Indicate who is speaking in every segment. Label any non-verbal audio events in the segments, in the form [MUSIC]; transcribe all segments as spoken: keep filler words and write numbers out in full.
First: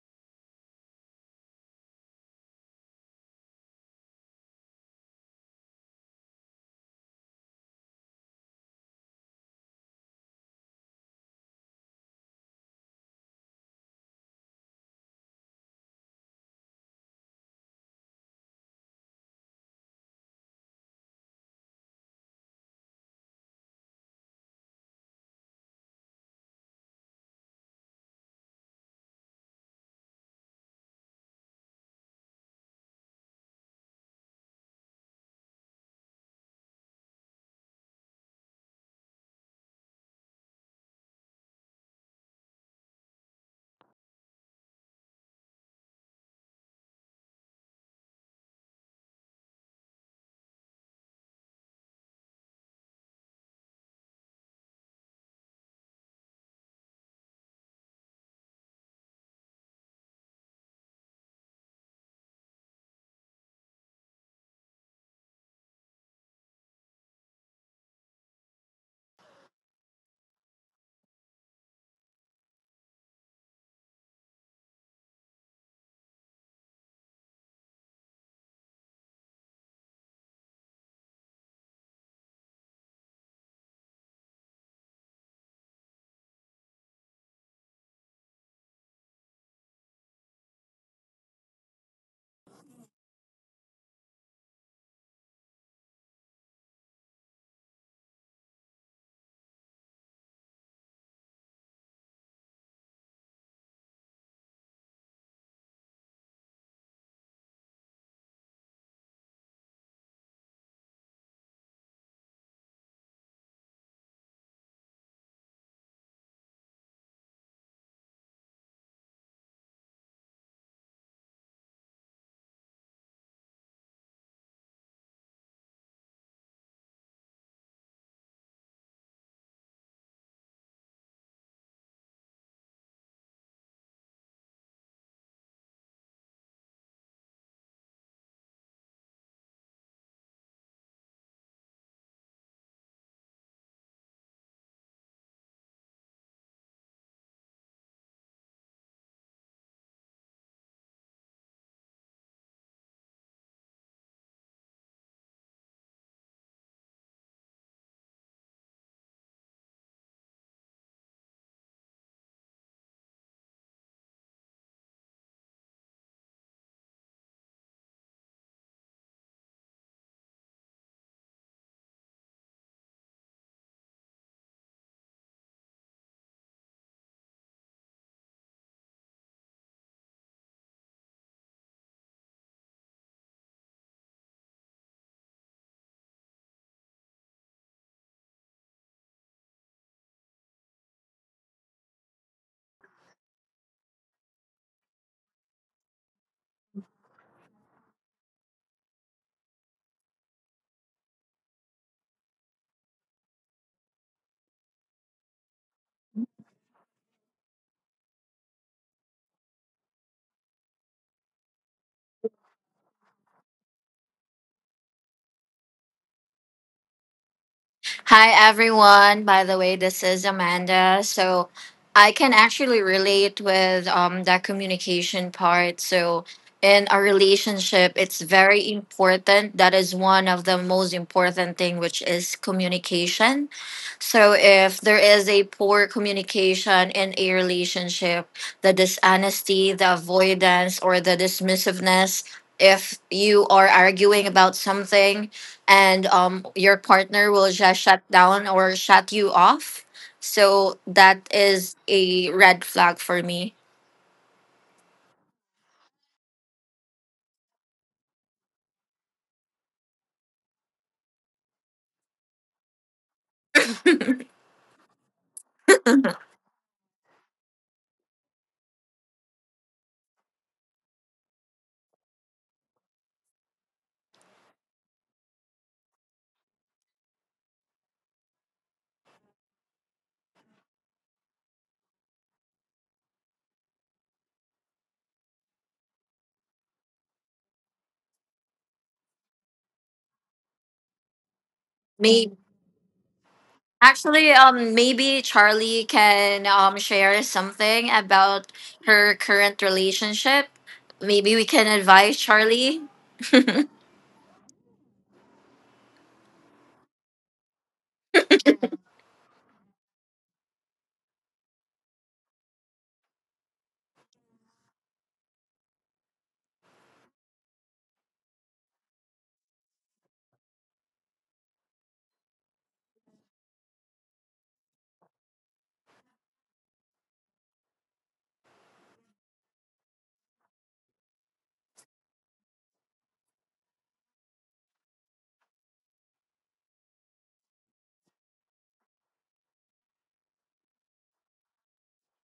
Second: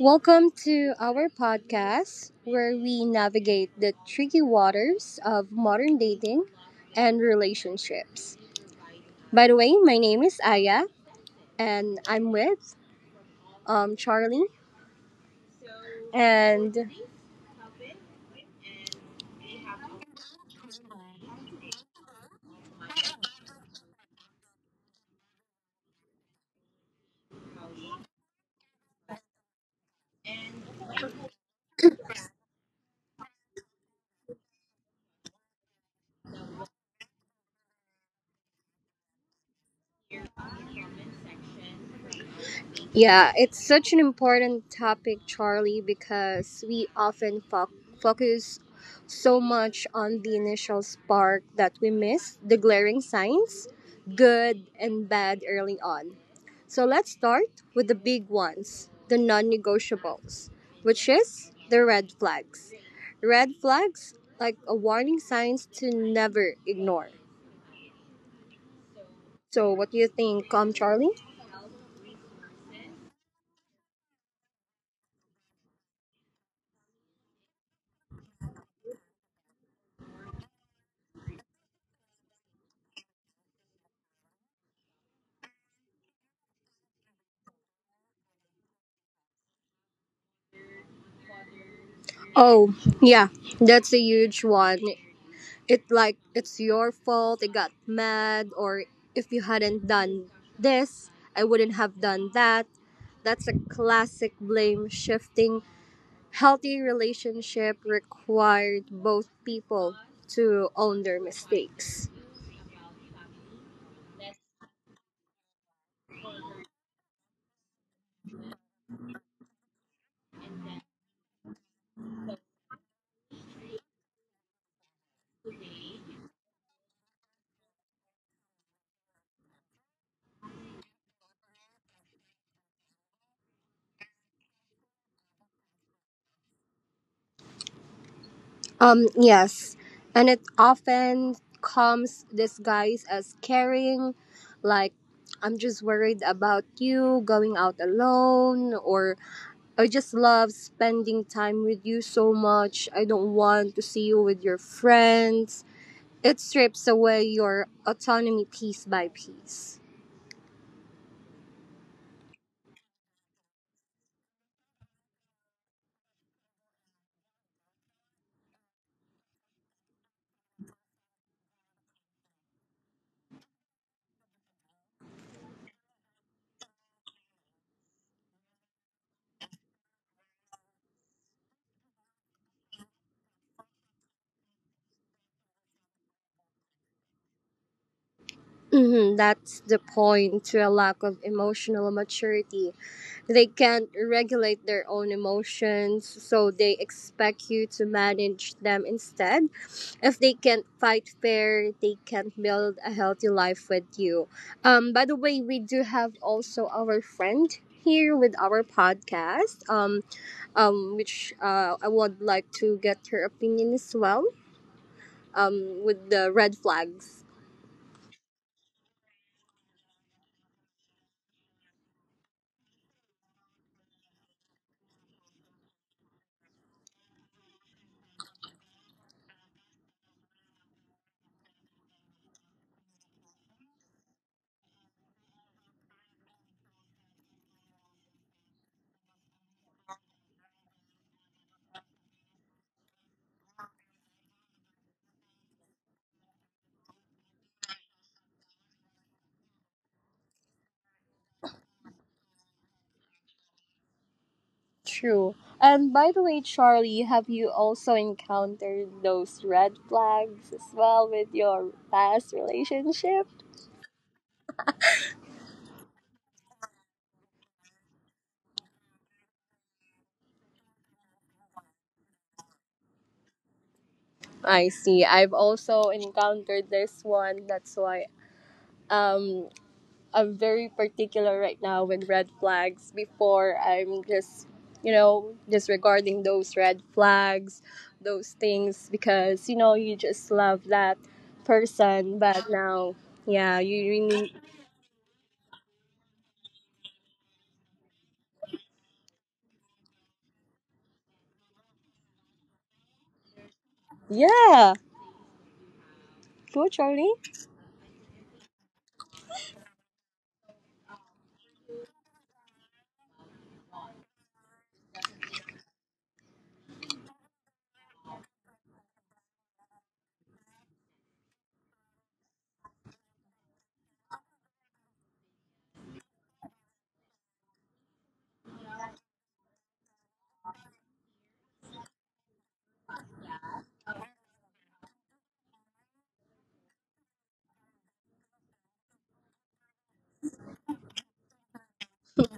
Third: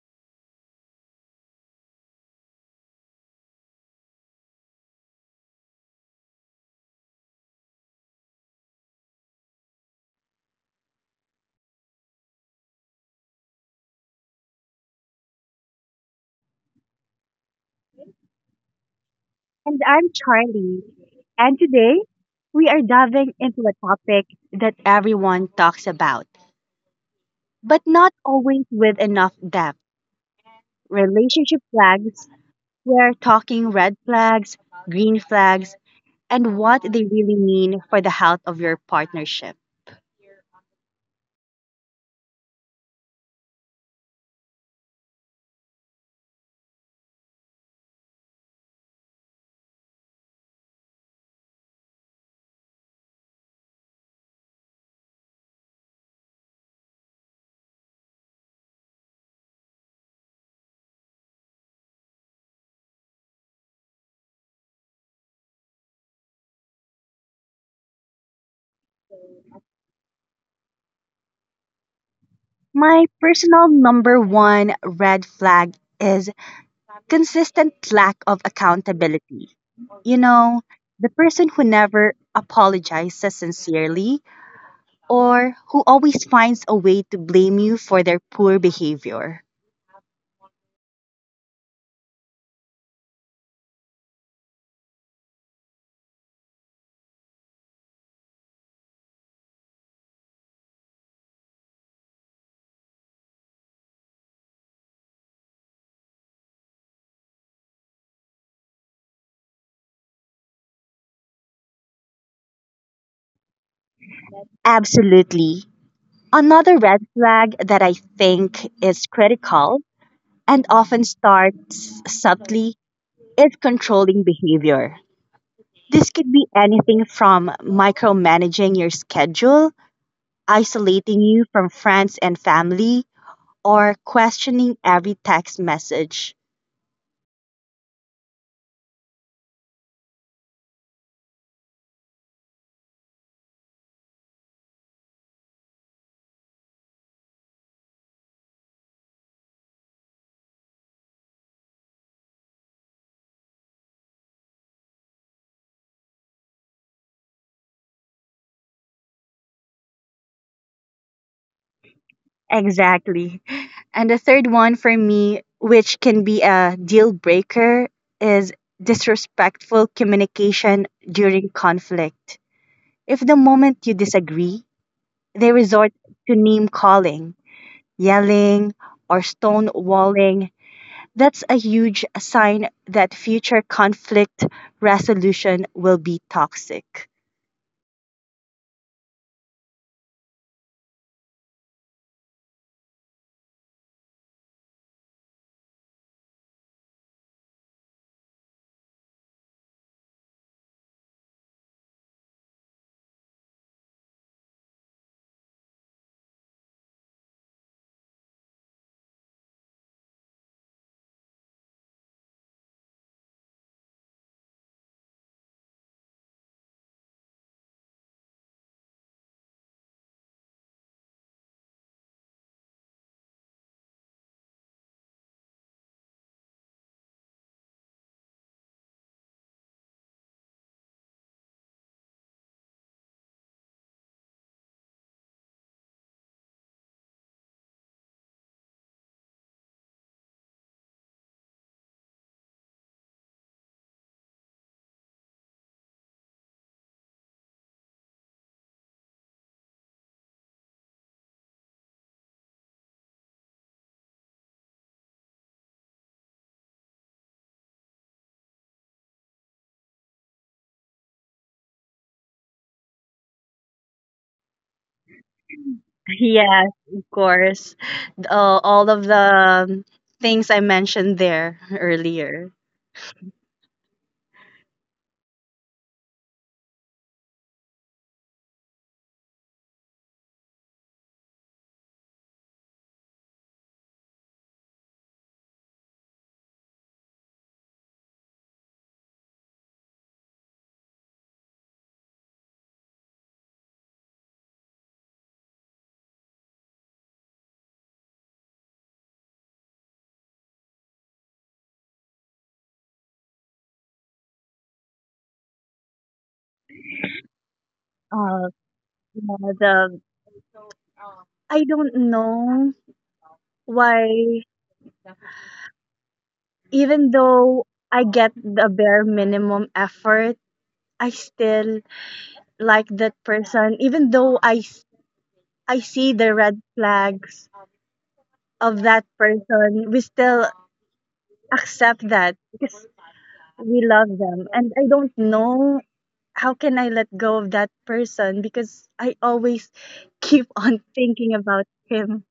Speaker 1: Welcome to our podcast where we navigate the tricky waters of modern dating and relationships. By the way, my name is Aya and I'm with um, Charlie and
Speaker 2: And I'm Charlie. And today, we are diving into a topic that everyone talks about, but not always with enough depth relationship flags. We're talking red flags, green flags, and what they really mean for the health of your partnership.
Speaker 1: yeah, it's such an important topic, Charlie, because we often fo- focus so much on the initial spark that we miss the glaring signs, good and bad early on. So let's start with the big ones, the non negotiables, which is the red flags. Red flags like a warning signs to never ignore. So what do you think, um Charlie?
Speaker 2: My personal number one red flag is consistent lack of accountability. You know, the person who never apologizes sincerely or who always finds a way to blame you for their poor behavior.
Speaker 1: Oh, yeah, that's a huge one. It like it's your fault, I got mad, or if you hadn't done this, I wouldn't have done that. That's a classic blame shifting. Healthy relationship required both people to own their mistakes.
Speaker 2: Absolutely. Another red flag that I think is critical and often starts subtly is controlling behavior. This could be anything from micromanaging your schedule, isolating you from friends and family, or questioning every text message.
Speaker 1: Um, yes. And it often comes disguised as caring, like, I'm just worried about you going out alone, or I just love spending time with you so much. I don't want to see you with your friends. It strips away your autonomy piece by piece.
Speaker 2: Exactly. And the third one for me, which can be a deal breaker, is disrespectful communication during conflict. If the moment you disagree, they resort to name calling, yelling, or stonewalling, that's a huge sign that future conflict resolution will be toxic. [LAUGHS]
Speaker 1: Mhm, that's the point to a lack of emotional maturity. They can't regulate their own emotions, so they expect you to manage them instead. If they can't fight fair, they can't build a healthy life with you. Um, by the way, we do have also our friend here with our podcast, um, um, which uh, I would like to get her opinion as well um, with the red flags.
Speaker 3: Hi, everyone. By the way, this is Amanda. So I can actually relate with um, that communication part. So in a relationship, it's very important. That is one of the most important thing, which is communication. So if there is a poor communication in a relationship, the dishonesty, the avoidance, or the dismissiveness, if you are arguing about something and um, your partner will just shut down or shut you off. So that is a red flag for me.
Speaker 1: True. And by the way, Charlie, have you also encountered those red flags as well with your past relationship?
Speaker 2: Yes, of course. Uh, all of the um, things I mentioned there earlier.
Speaker 1: I see. I've also encountered this one. That's why um I'm very particular right now with red flags. Before I'm just you know disregarding those red flags, those things because you know you just love that person.
Speaker 3: Maybe
Speaker 1: But now, yeah, you really
Speaker 3: actually, um, maybe Charlie can um share something about her current relationship. Maybe we can advise Charlie.
Speaker 1: yeah. Go, Charlie.
Speaker 2: Uh, yeah, the I don't know why even though I get the bare minimum effort, I still like that person. Even though I s- I see the red flags of that person, we still accept that because we love them. And I don't know how can I let go of that person because I always [LAUGHS] keep on thinking about him.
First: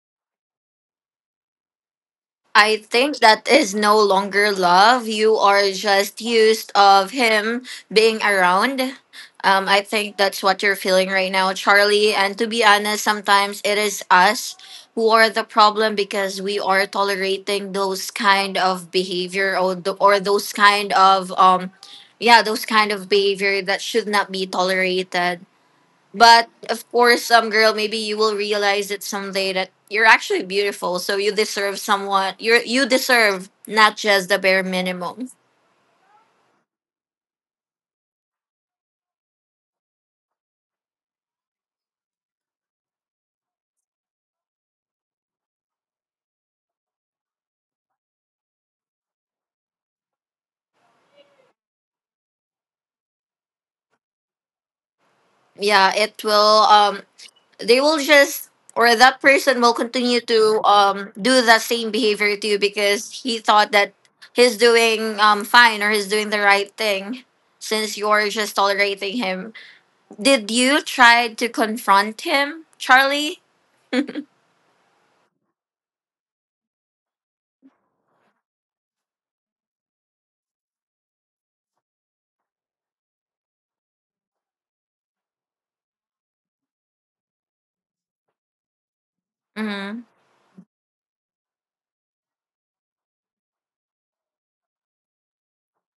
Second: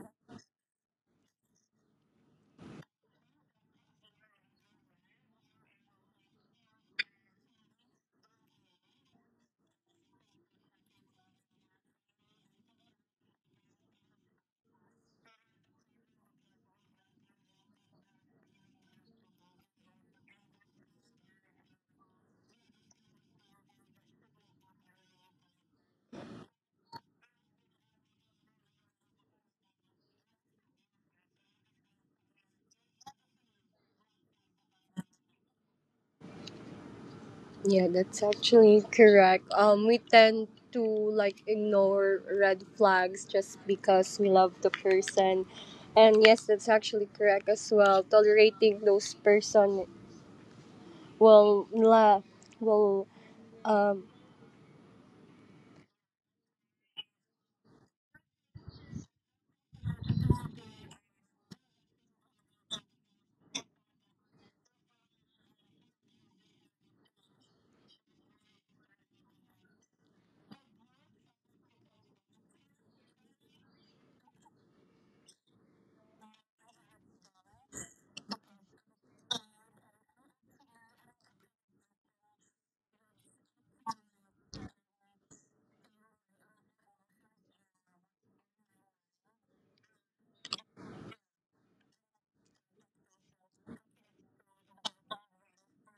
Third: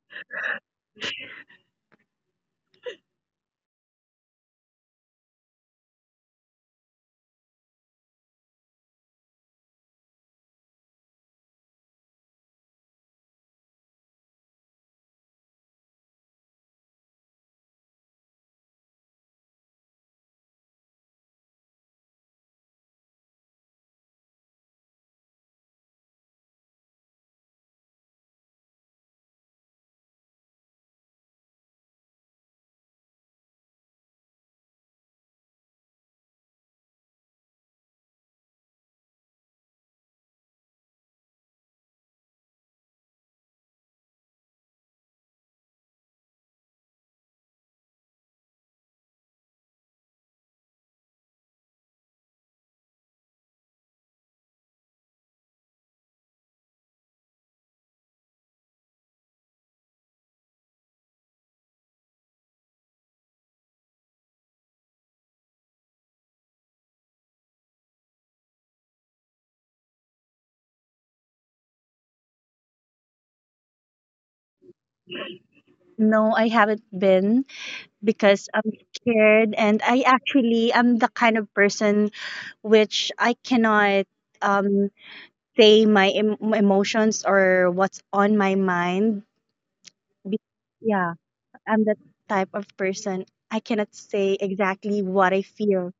Speaker 3: I think that is no longer love. You are just used of him being around. Um, I think that's what you're feeling right now, Charlie. And to be honest, sometimes it is us who are the problem because we are tolerating those kind of behavior or the, or those kind of um, yeah, those kind of behavior that should not be tolerated. But of course, some girl, maybe you will realize it someday that you're actually beautiful. So you deserve someone. You you deserve not just the bare minimum.
Speaker 1: Yeah, that's actually correct. Um, we tend to like ignore red flags just because we love the person, and yes, that's actually correct as well. Tolerating those person will la will um.
Speaker 3: Yeah, it will. Um, they will just or that person will continue to um do the same behavior to you because he thought that he's doing um fine or he's doing the right thing since you're just tolerating him. Did you try to confront him, Charlie?
Speaker 2: No, I haven't been because I'm scared and I actually am the kind of person which I cannot um say my em- my emotions or what's on my mind.
Speaker 3: Mm-hmm.
Speaker 2: Be- Yeah, I'm that type of person. I cannot say exactly what I feel.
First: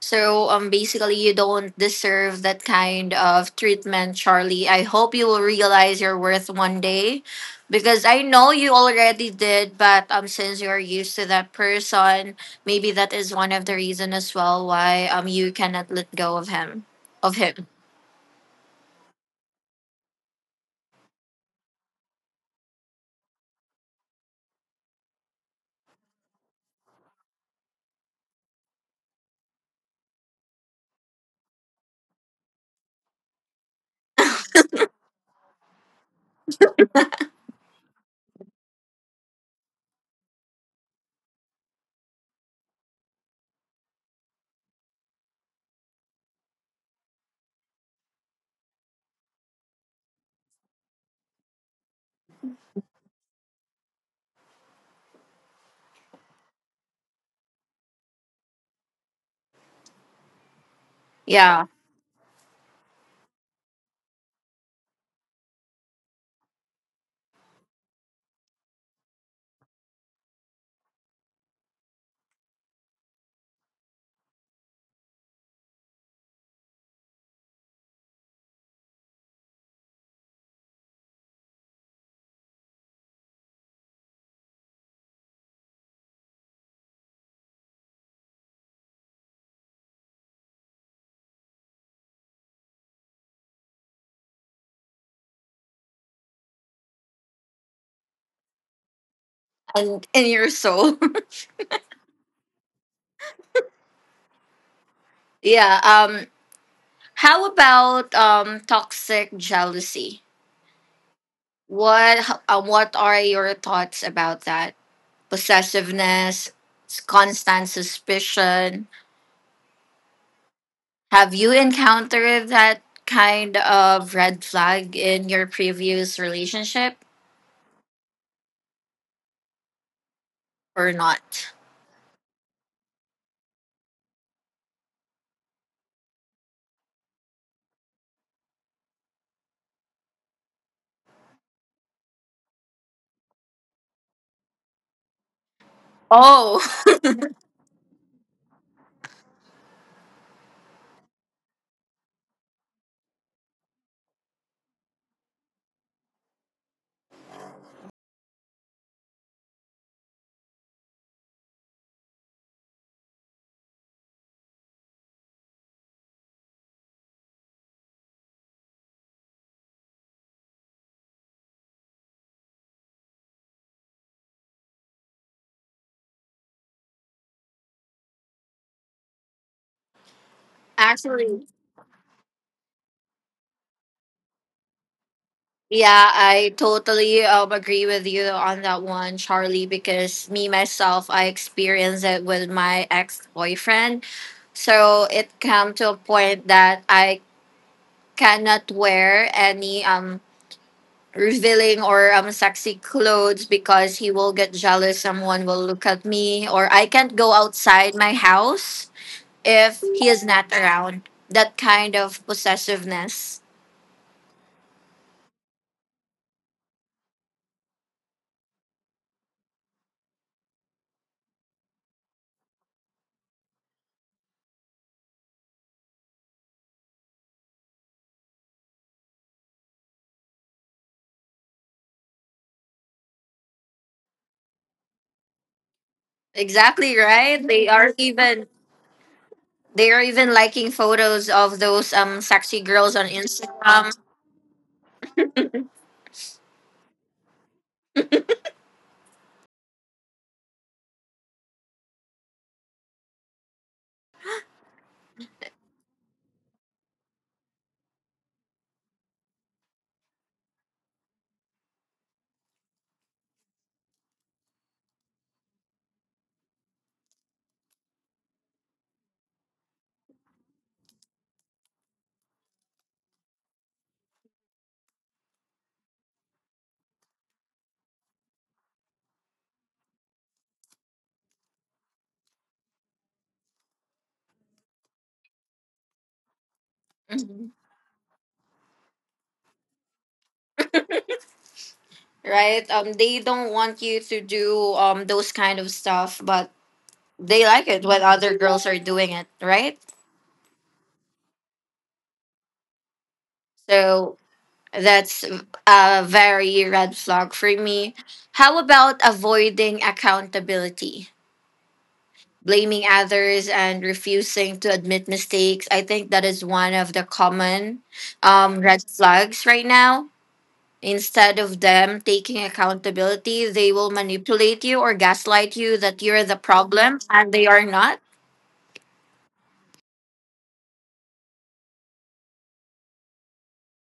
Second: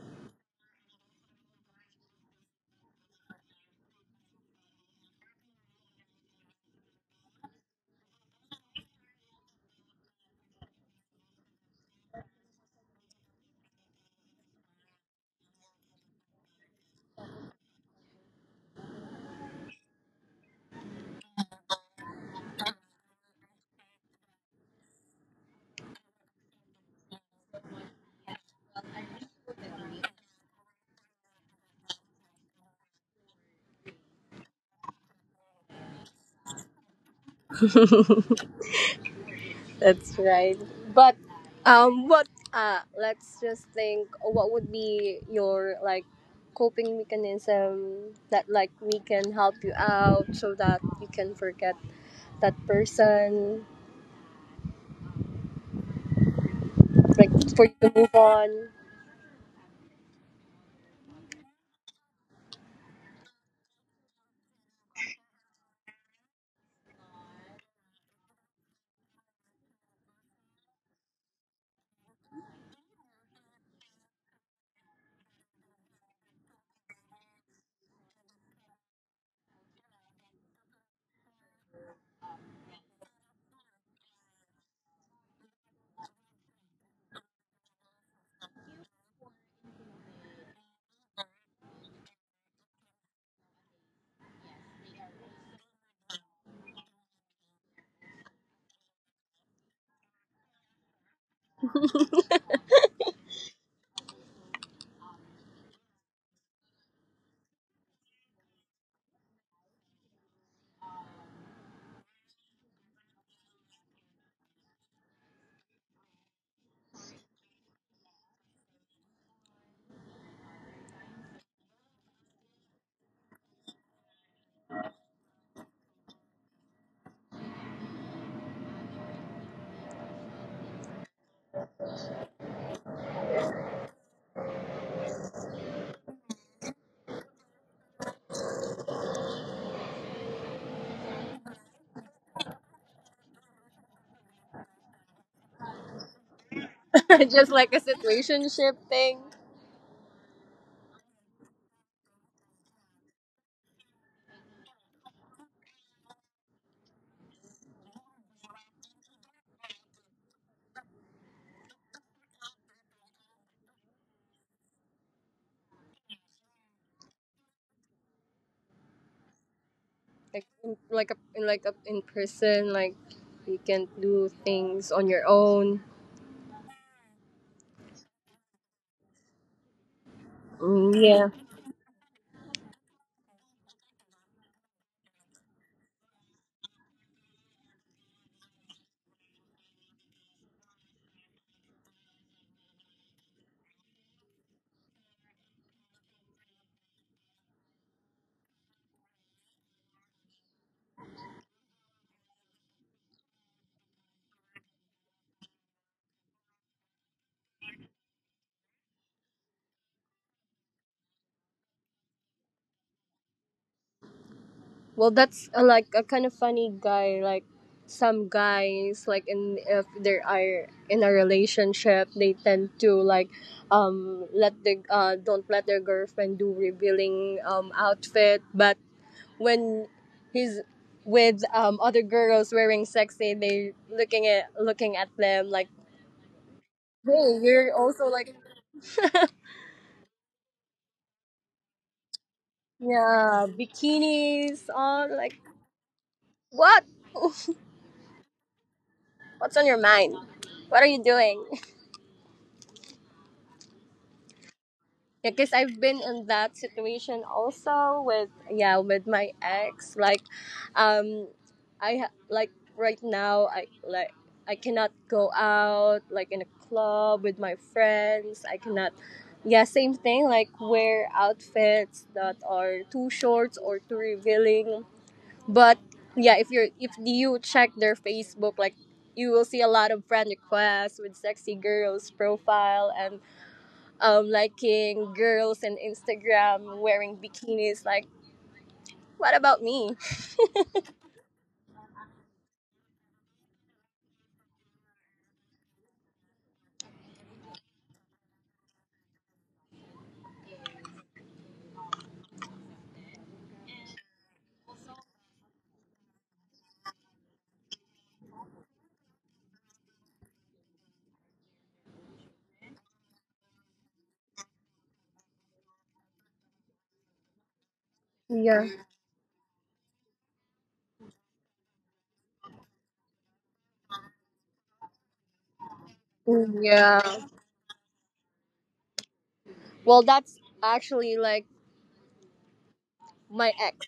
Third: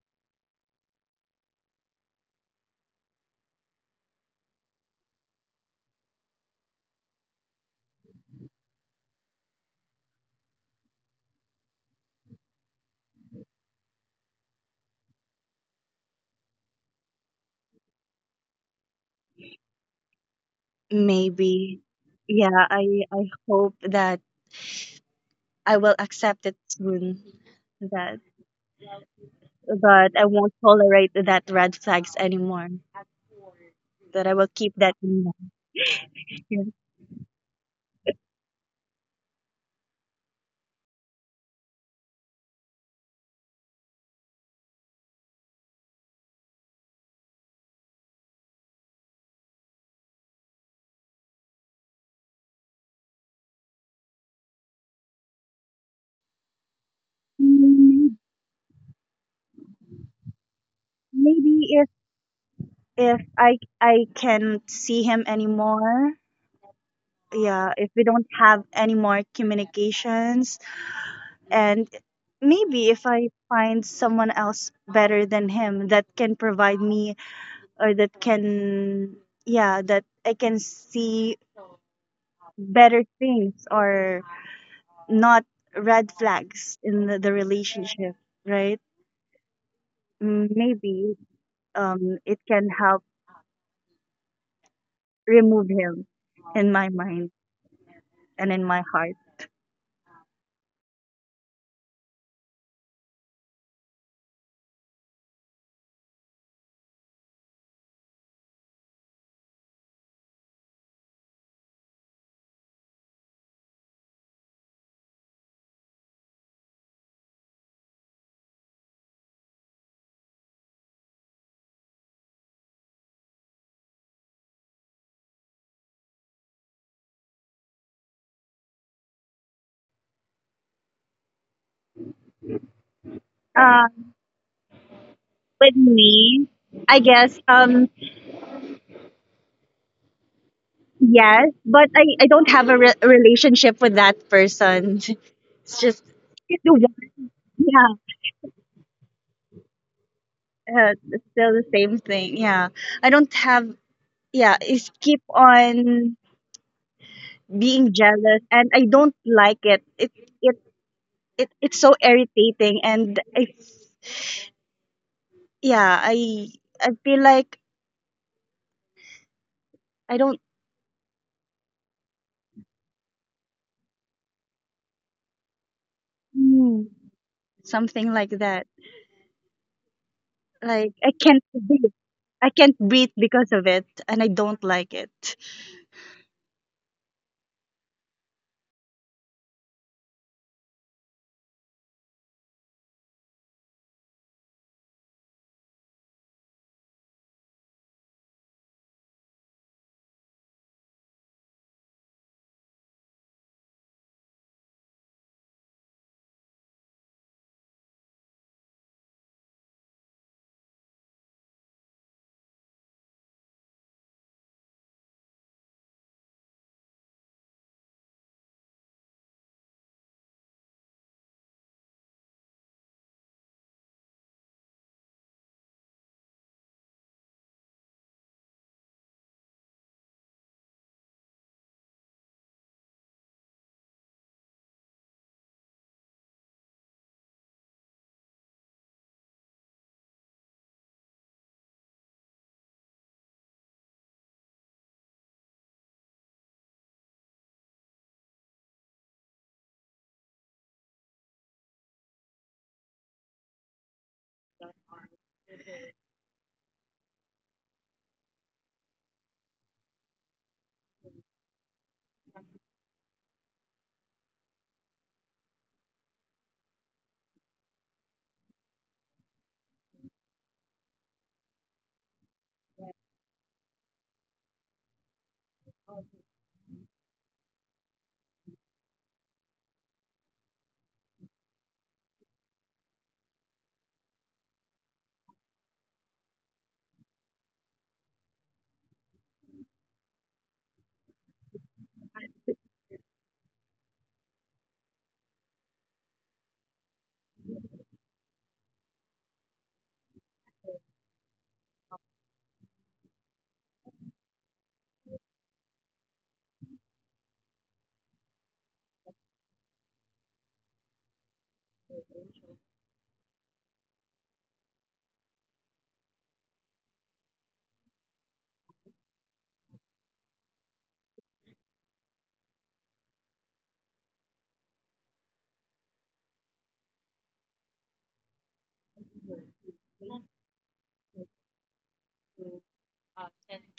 Speaker 3: So um basically you don't deserve that kind of treatment, Charlie. I hope you will realize your worth one day because I know you already did, but um since you're used to that person, maybe that is one of the reason as well why um you cannot let go of him of him.
Speaker 2: Maybe. Yeah, I I hope that I will accept it soon. That But I won't tolerate that red flags anymore. That I will keep that in mind.
Speaker 1: [LAUGHS] That's right. But um, what uh, let's just think. What would be your like coping mechanism that like we can help you out so that you can forget that person like for you to move
Speaker 2: Yeah.
Speaker 1: on.
Speaker 2: Maybe
Speaker 3: Yeah.
Speaker 2: if if I I can't see him anymore, yeah, if we don't have any more communications and maybe if I find someone else better than him that can provide me or that can yeah, that I can see better things or not red flags in the, the relationship, right? Mm, Maybe um it can help remove him in my mind and in my heart.
Speaker 3: And in your soul. [LAUGHS] yeah. Um how about um toxic jealousy? What h- uh, what are your thoughts about that? Possessiveness, s- constant suspicion. Have you encountered that kind of red flag in your previous relationship or not?
Speaker 2: Um, with me, I guess, um, yes, but I, I don't have a re- relationship with that person. [LAUGHS] It's just,
Speaker 3: Oh,
Speaker 2: it's the one-
Speaker 3: [LAUGHS]
Speaker 1: [LAUGHS] Just like a
Speaker 2: yeah,
Speaker 1: situationship thing,
Speaker 2: uh, it's still the same thing. Yeah, I don't have, yeah, it's keep on being jealous, and I don't like it. It, it, it it's so irritating, and I, yeah, I, I feel like I don't,
Speaker 1: like in, like a, in like a, in person like you can do things on your own.
Speaker 2: mm, something like that.
Speaker 1: Mm,
Speaker 2: Like I
Speaker 1: yeah,
Speaker 2: can't.
Speaker 3: actually,
Speaker 2: I can't breathe because of it, and I don't like it.
Speaker 3: yeah, I totally um, agree with you on that one, Charlie, because me myself, I experienced it with my ex boyfriend. So it came to a point that I cannot wear any um revealing or um sexy clothes because he will get jealous someone will look at me, or I can't go outside my house if he is not around, that kind of possessiveness.
Speaker 1: well that's uh like a kind of funny guy, like some guys like in if they are in a relationship they tend to like um let the uh don't let their girlfriend do revealing um outfit but when he's with um, other girls wearing sexy, they looking at looking at them like,
Speaker 3: Exactly
Speaker 1: hey,
Speaker 3: right, they
Speaker 1: you're
Speaker 3: are
Speaker 1: also like,
Speaker 3: even
Speaker 1: [LAUGHS]
Speaker 3: they are even liking photos of those um sexy girls on
Speaker 1: yeah,
Speaker 3: Instagram. [LAUGHS]
Speaker 1: bikinis on. Like, what? What's on your mind? What are you doing? Yeah, because I've been in that situation also with yeah with my ex like um I ha- like right now I like I cannot go out like in a club with my friends I cannot yeah same thing like wear outfits that are too short or too revealing but yeah if you're if you check their Facebook like you will see a lot of friend requests with sexy girls profile and um, liking girls and Instagram wearing
Speaker 3: Mhm.
Speaker 1: bikinis. Like, what about me?
Speaker 3: Right, um they don't want you to do um those kind of stuff, but they like it when other girls are doing it, right? So that's a very red flag for me. How about avoiding accountability? Blaming others and refusing to admit mistakes. I think that is one of the common um,
Speaker 1: Yeah.
Speaker 3: red flags right now. Instead of them taking accountability, they will manipulate you or gaslight you that you're the problem
Speaker 1: Yeah.
Speaker 3: and they are not.
Speaker 1: Well, that's actually like my ex.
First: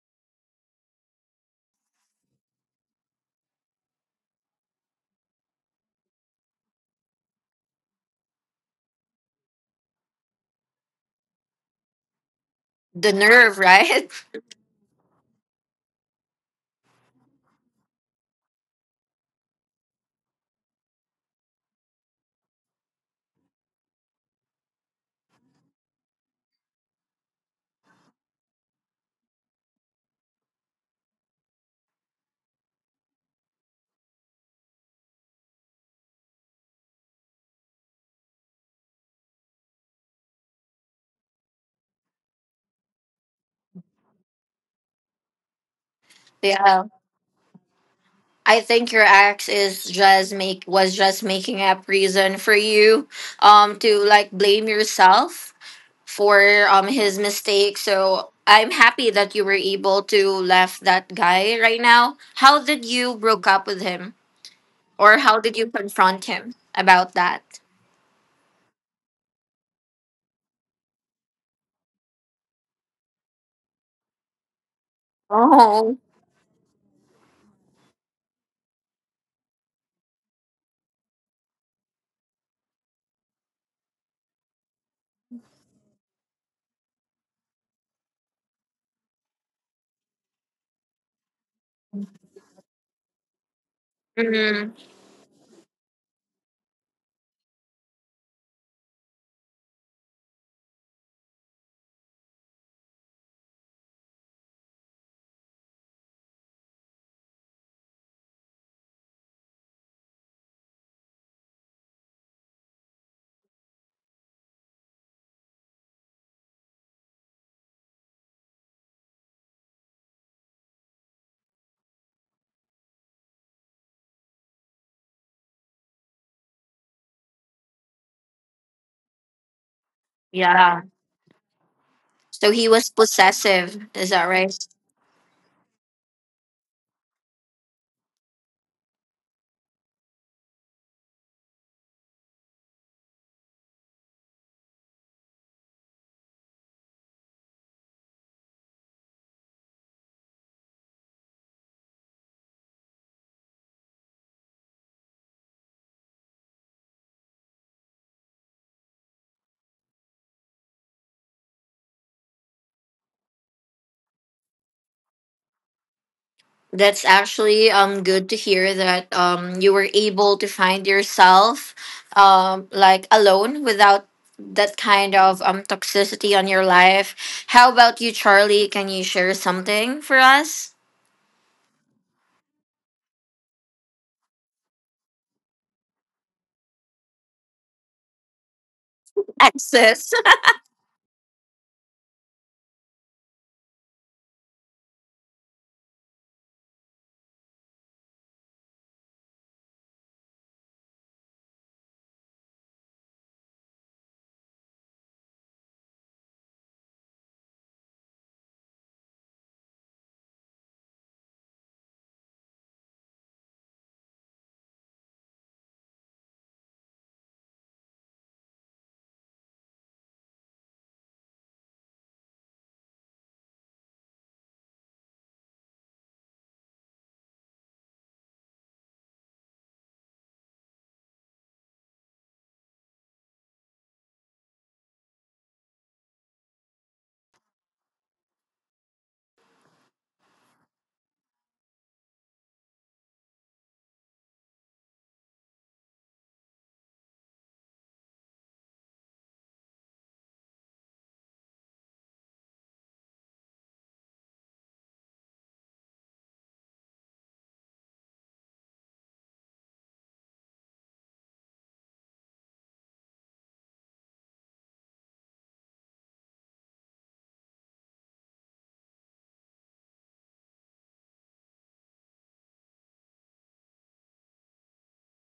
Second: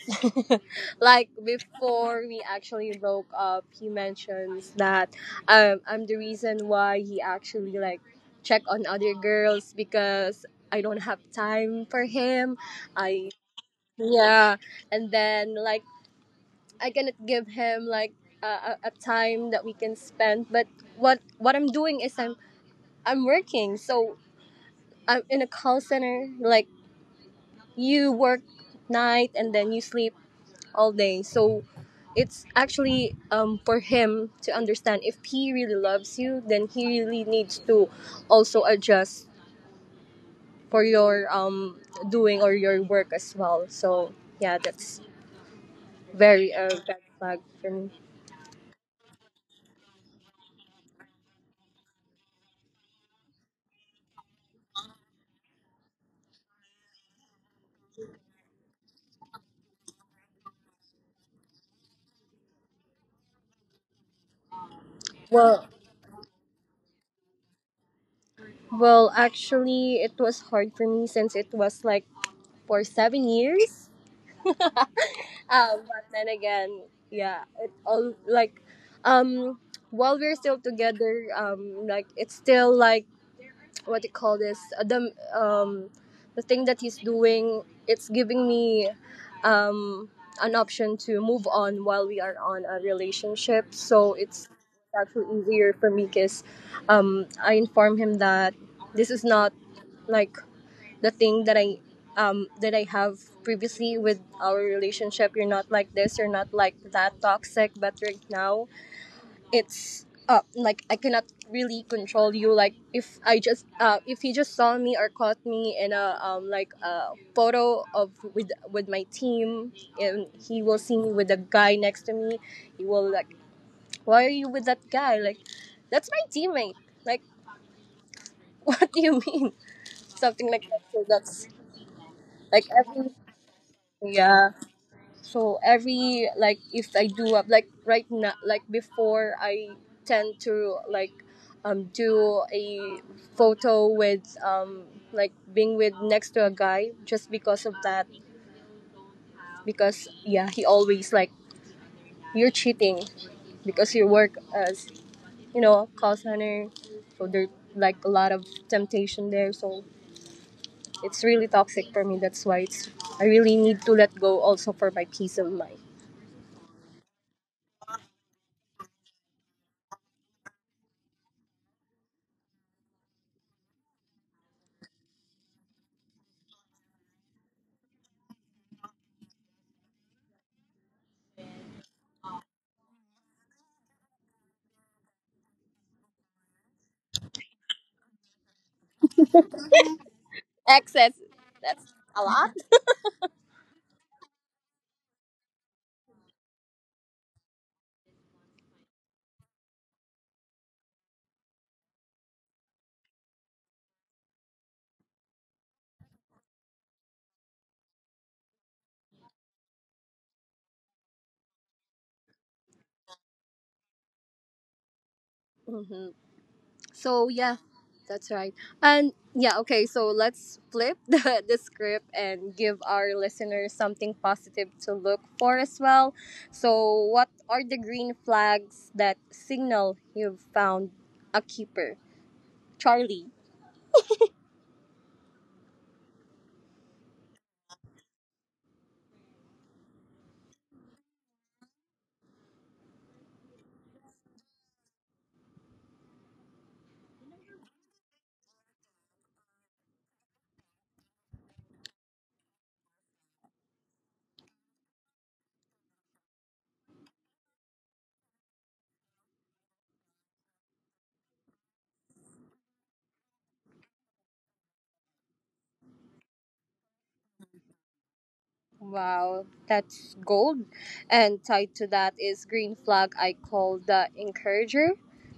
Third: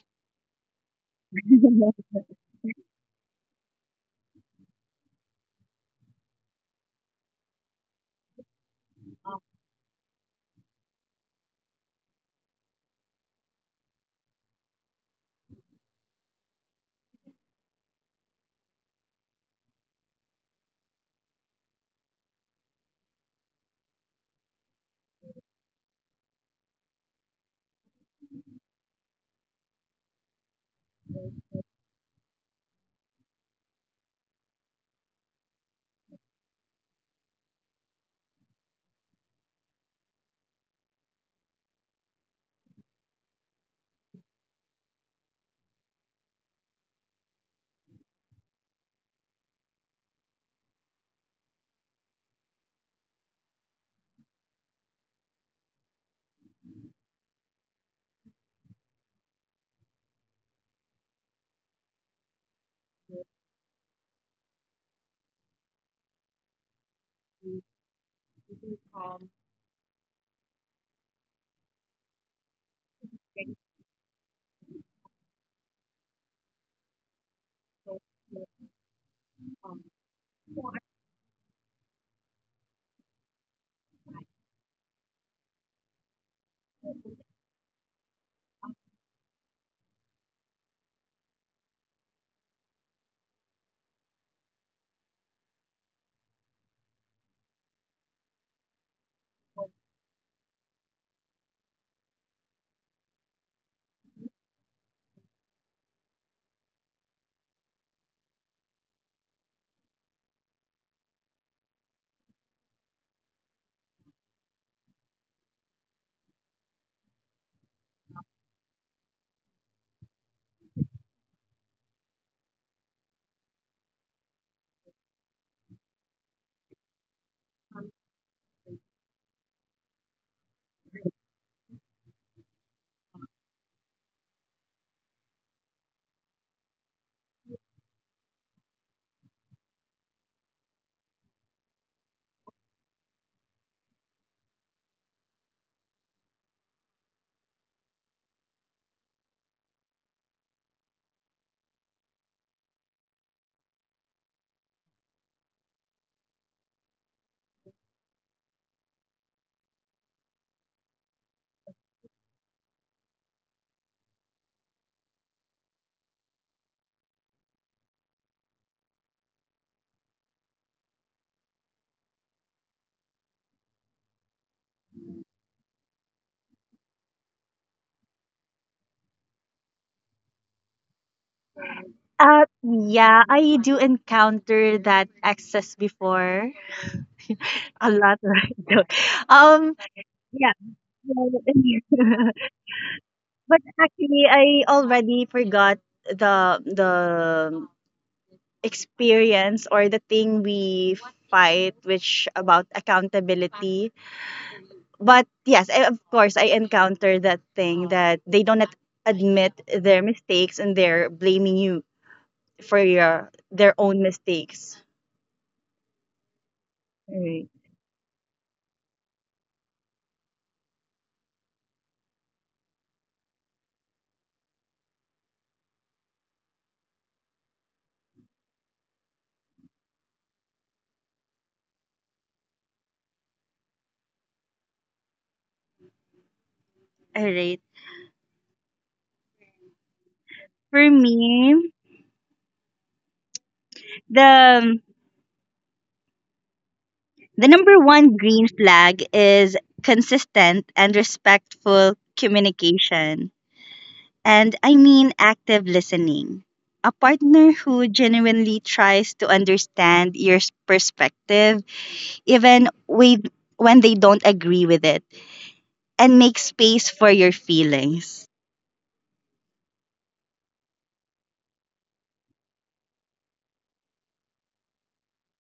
Speaker 1: [LAUGHS] Like before
Speaker 2: [LAUGHS]
Speaker 1: we actually broke up, he mentions that um, I'm the reason why he actually like check on other girls because I don't have time for him.
Speaker 3: The
Speaker 1: I
Speaker 3: nerve, right? [LAUGHS]
Speaker 1: yeah, and then like I cannot give him like a, a, a time that we can spend. But what what I'm doing is I'm I'm working. So I'm in a call center. Like you work night and then you sleep all day. So it's actually um, for him to understand if he really loves you, then he really needs to also adjust for your um, doing or your work as well. So yeah, that's very uh,
Speaker 3: Yeah.
Speaker 1: bad flag for me.
Speaker 3: I think your ex is just make was just making up reason for you um to like blame yourself for um his mistake. So I'm happy that you were able to left that guy right now. How did you broke up with him or how did you
Speaker 1: Well,
Speaker 3: confront him about that?
Speaker 1: Well, actually, it was hard for me since it was like for seven years. [LAUGHS] um,
Speaker 3: Oh.
Speaker 1: but then again, yeah, it all like, um, while we're still together, um, like it's still like what do you call this? Uh, The um, the thing that he's doing, it's giving me, um, an option to move on while we are on a relationship. So it's
Speaker 3: Hmm.
Speaker 1: actually easier for me because, um, I inform him that this is not like the thing that I um that I have previously with our relationship. You're not like this, you're not like that toxic, but right now it's uh like I cannot really control you. Like if I just uh if you just saw me or caught me in a um like a photo of with with my team and he will see me with the guy next to me, he will like why are you with that guy? Like that's my teammate. Like [LAUGHS] what do you mean? Something like
Speaker 3: Yeah.
Speaker 1: that. So that's
Speaker 3: So
Speaker 1: like
Speaker 3: he was
Speaker 1: every
Speaker 3: possessive, is that
Speaker 1: yeah.
Speaker 3: right?
Speaker 1: So every like if I do up like right now like before I tend to like um do a photo with um like being with next to a guy just because of that because yeah he always like you're cheating because you work as you know call center so there's like a lot of temptation there so it's really toxic for me that's why it's I really need to let go also for my peace of mind.
Speaker 3: That's actually um good to hear that um you were able to find yourself um like alone without that kind of um toxicity on your life. How about you, Charlie? Can you share something for us?
Speaker 2: Uh, yeah, I do encounter that access before a lot, [LAUGHS] right? though. Um,
Speaker 3: Access. [LAUGHS]
Speaker 2: yeah,
Speaker 1: Excess, that's a
Speaker 2: [LAUGHS]
Speaker 1: lot.
Speaker 2: but actually, I already forgot the the experience or the thing we fight, which about accountability. But yes, I, of course, I encounter that thing that they don't ad- admit their mistakes and they're blaming you for your their own mistakes.
Speaker 1: Mm-hmm. So
Speaker 2: Right.
Speaker 1: yeah, that's right. And yeah, okay. So let's flip [LAUGHS] the, the script and give our listeners something positive to look for as well. So what are the green flags that signal you've found a keeper, Charlie?
Speaker 2: All right. For me, the the number one green flag is consistent and respectful communication. And I mean active listening. A partner who genuinely tries to understand your s- perspective even with, when they don't agree with it and make space for your feelings.
Speaker 1: Wow, that's gold. And tied to that is Green Flag, I call the encourager.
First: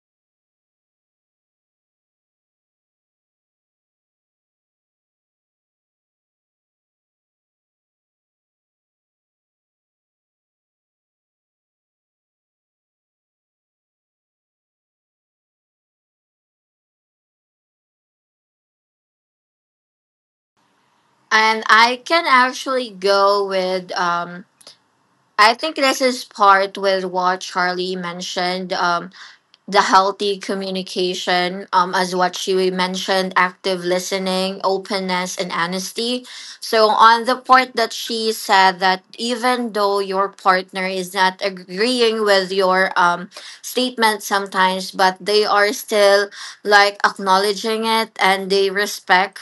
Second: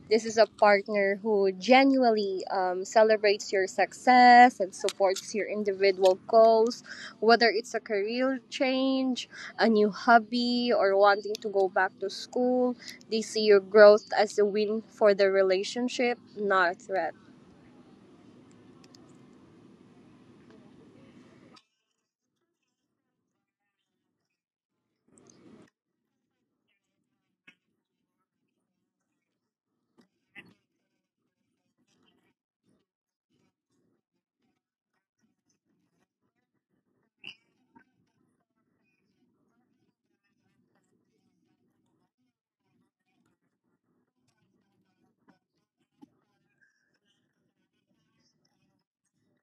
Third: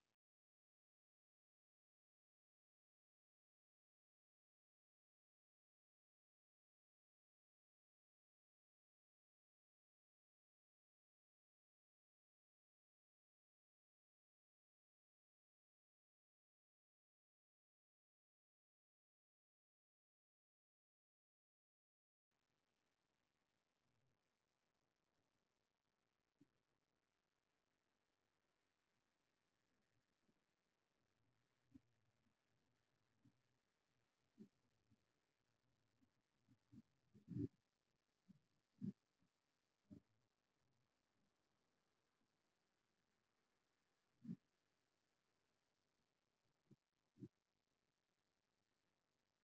Speaker 1: This is a partner who genuinely um, celebrates your success and supports your individual goals, whether it's a career change, a new hobby, or wanting to go back to school. They see your growth as a win for the relationship, not a threat.
Speaker 3: And I can actually go with um I think this is part with what Charlie mentioned. Um the healthy communication, um, as what she mentioned, active listening, openness, and honesty. So, on the part that she said that even though your partner is not agreeing with your um, statement sometimes, but they are still like acknowledging it and they respect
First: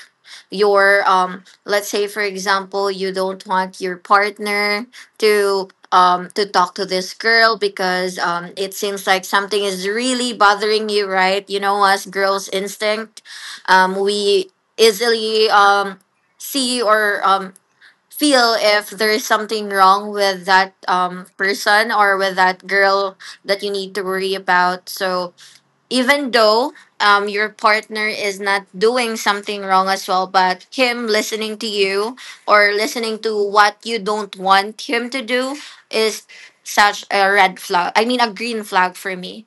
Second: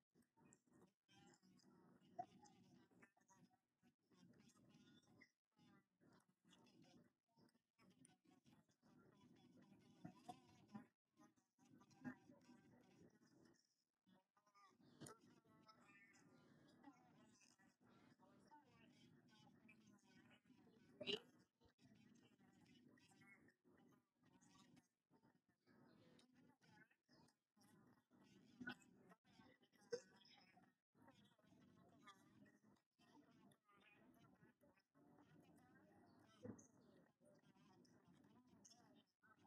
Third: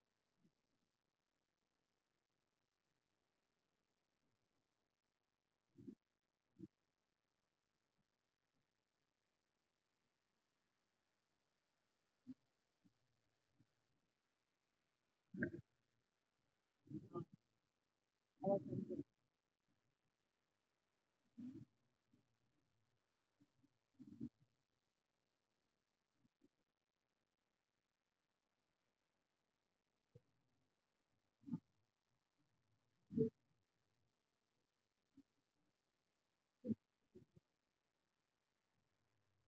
Speaker 3: your um let's say for example you don't want your partner to um to talk to this girl because um it seems like something is really bothering you, right? You know, as girls instinct, um we easily um see or um feel if there is something wrong with that um person or with that girl that you need to worry about. So even though um, your partner is not doing something wrong as well, but him listening to you or listening to what you don't want him to do is such a red flag. I mean, a green flag for me.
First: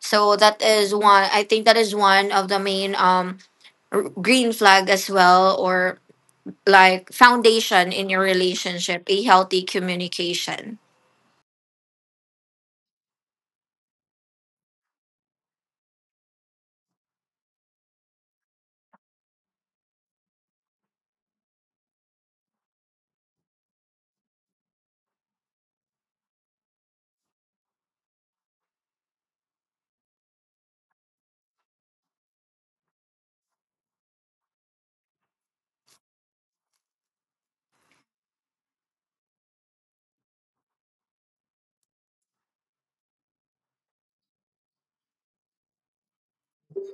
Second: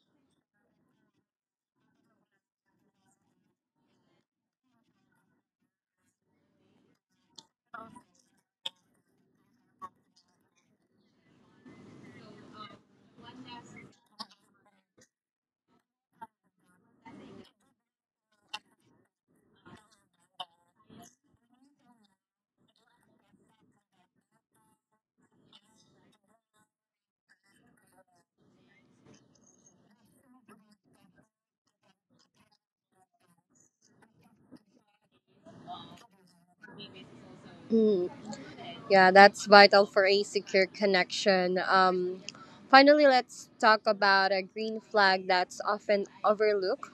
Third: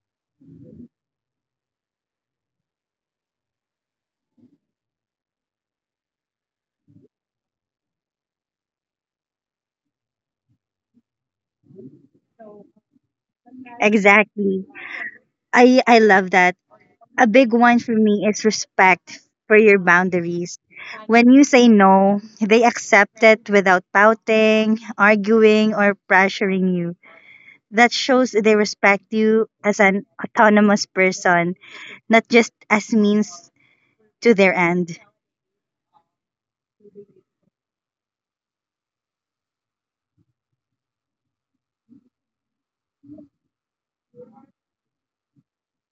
Speaker 3: So that is one. I think that is one of the main um r- green flag as well, or like foundation in your relationship, a healthy communication.
Speaker 2: Exactly. I I love that. A big one for me is respect for your boundaries. When you say no, they accept it without pouting, arguing, or pressuring you. That shows they respect you as an autonomous person, not just as means to their end.
Speaker 1: Hmm. Yeah, that's vital for a secure connection. Um, finally, let's talk about a green flag that's often overlooked,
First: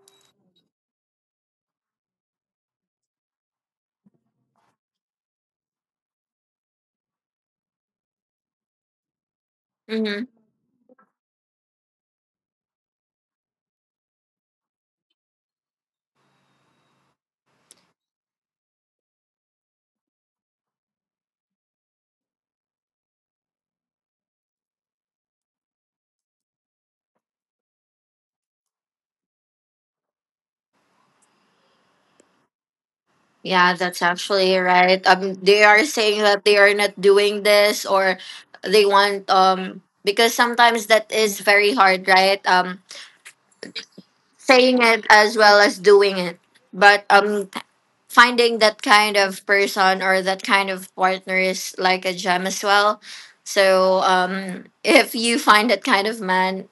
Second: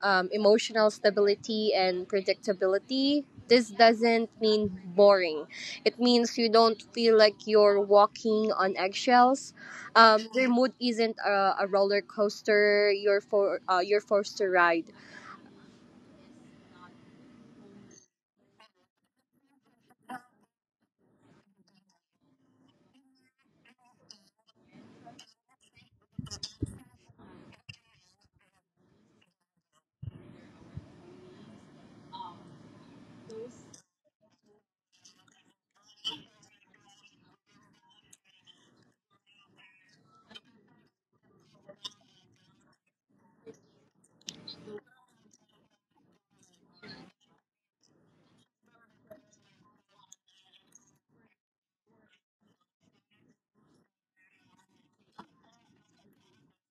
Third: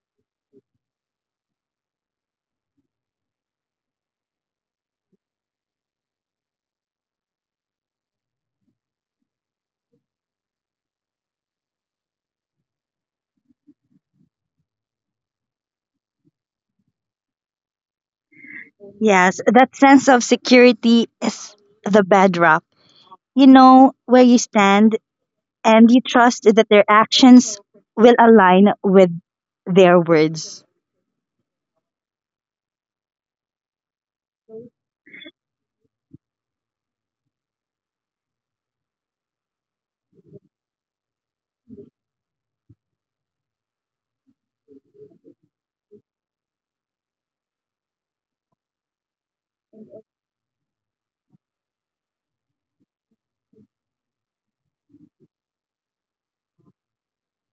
Speaker 1: um, emotional stability and predictability. This doesn't mean boring, it means you don't feel like you're walking on eggshells. Um,
Speaker 3: Mm-hmm.
Speaker 1: your mood isn't a, a roller coaster you're, for, uh, you're forced to ride.
Speaker 2: Yes, that sense of security is the bedrock. You know where you stand and you trust that their actions will align with their words.
Speaker 3: Yeah, that's actually right. Um, they are saying that they are not doing this or they want um because sometimes that is very hard, right? Um, saying it as well as doing it, but um, finding that kind of person or that kind of partner is like a gem as well. So um, if you find that kind of man,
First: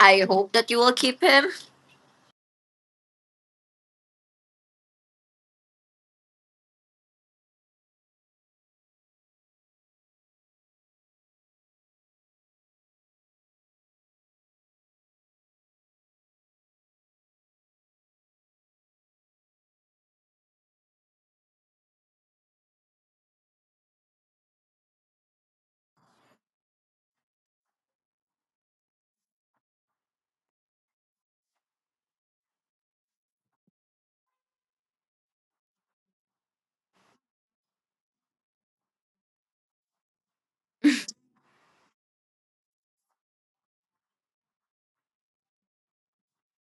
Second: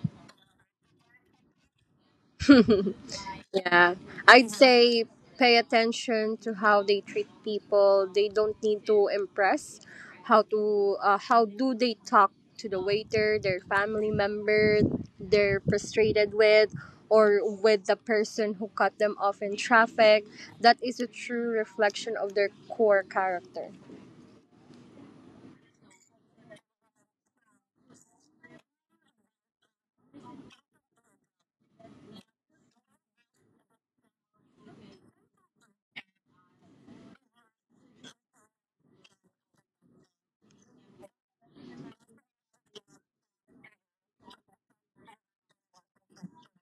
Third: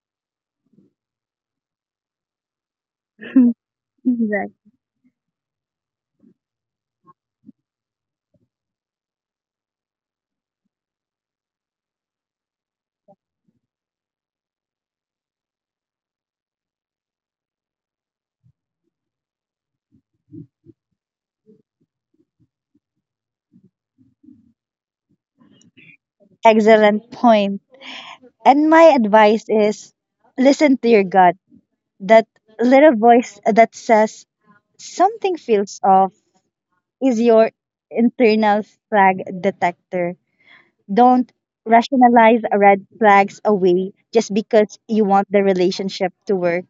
Speaker 3: I hope that you will keep him.
Speaker 1: [LAUGHS]
Speaker 2: [LAUGHS]
Speaker 1: Yeah, I'd
Speaker 2: Exactly.
Speaker 1: say pay attention to how they treat people. They don't need to impress. How to uh, how do they talk to the waiter, their family member, they're frustrated with, or with the person who cut them off in traffic. That is a true reflection of their core character.
Speaker 2: Excellent point. And my advice is listen to your gut. That little voice that says something feels off is your internal flag detector. Don't rationalize red flags away just because you want the relationship to work.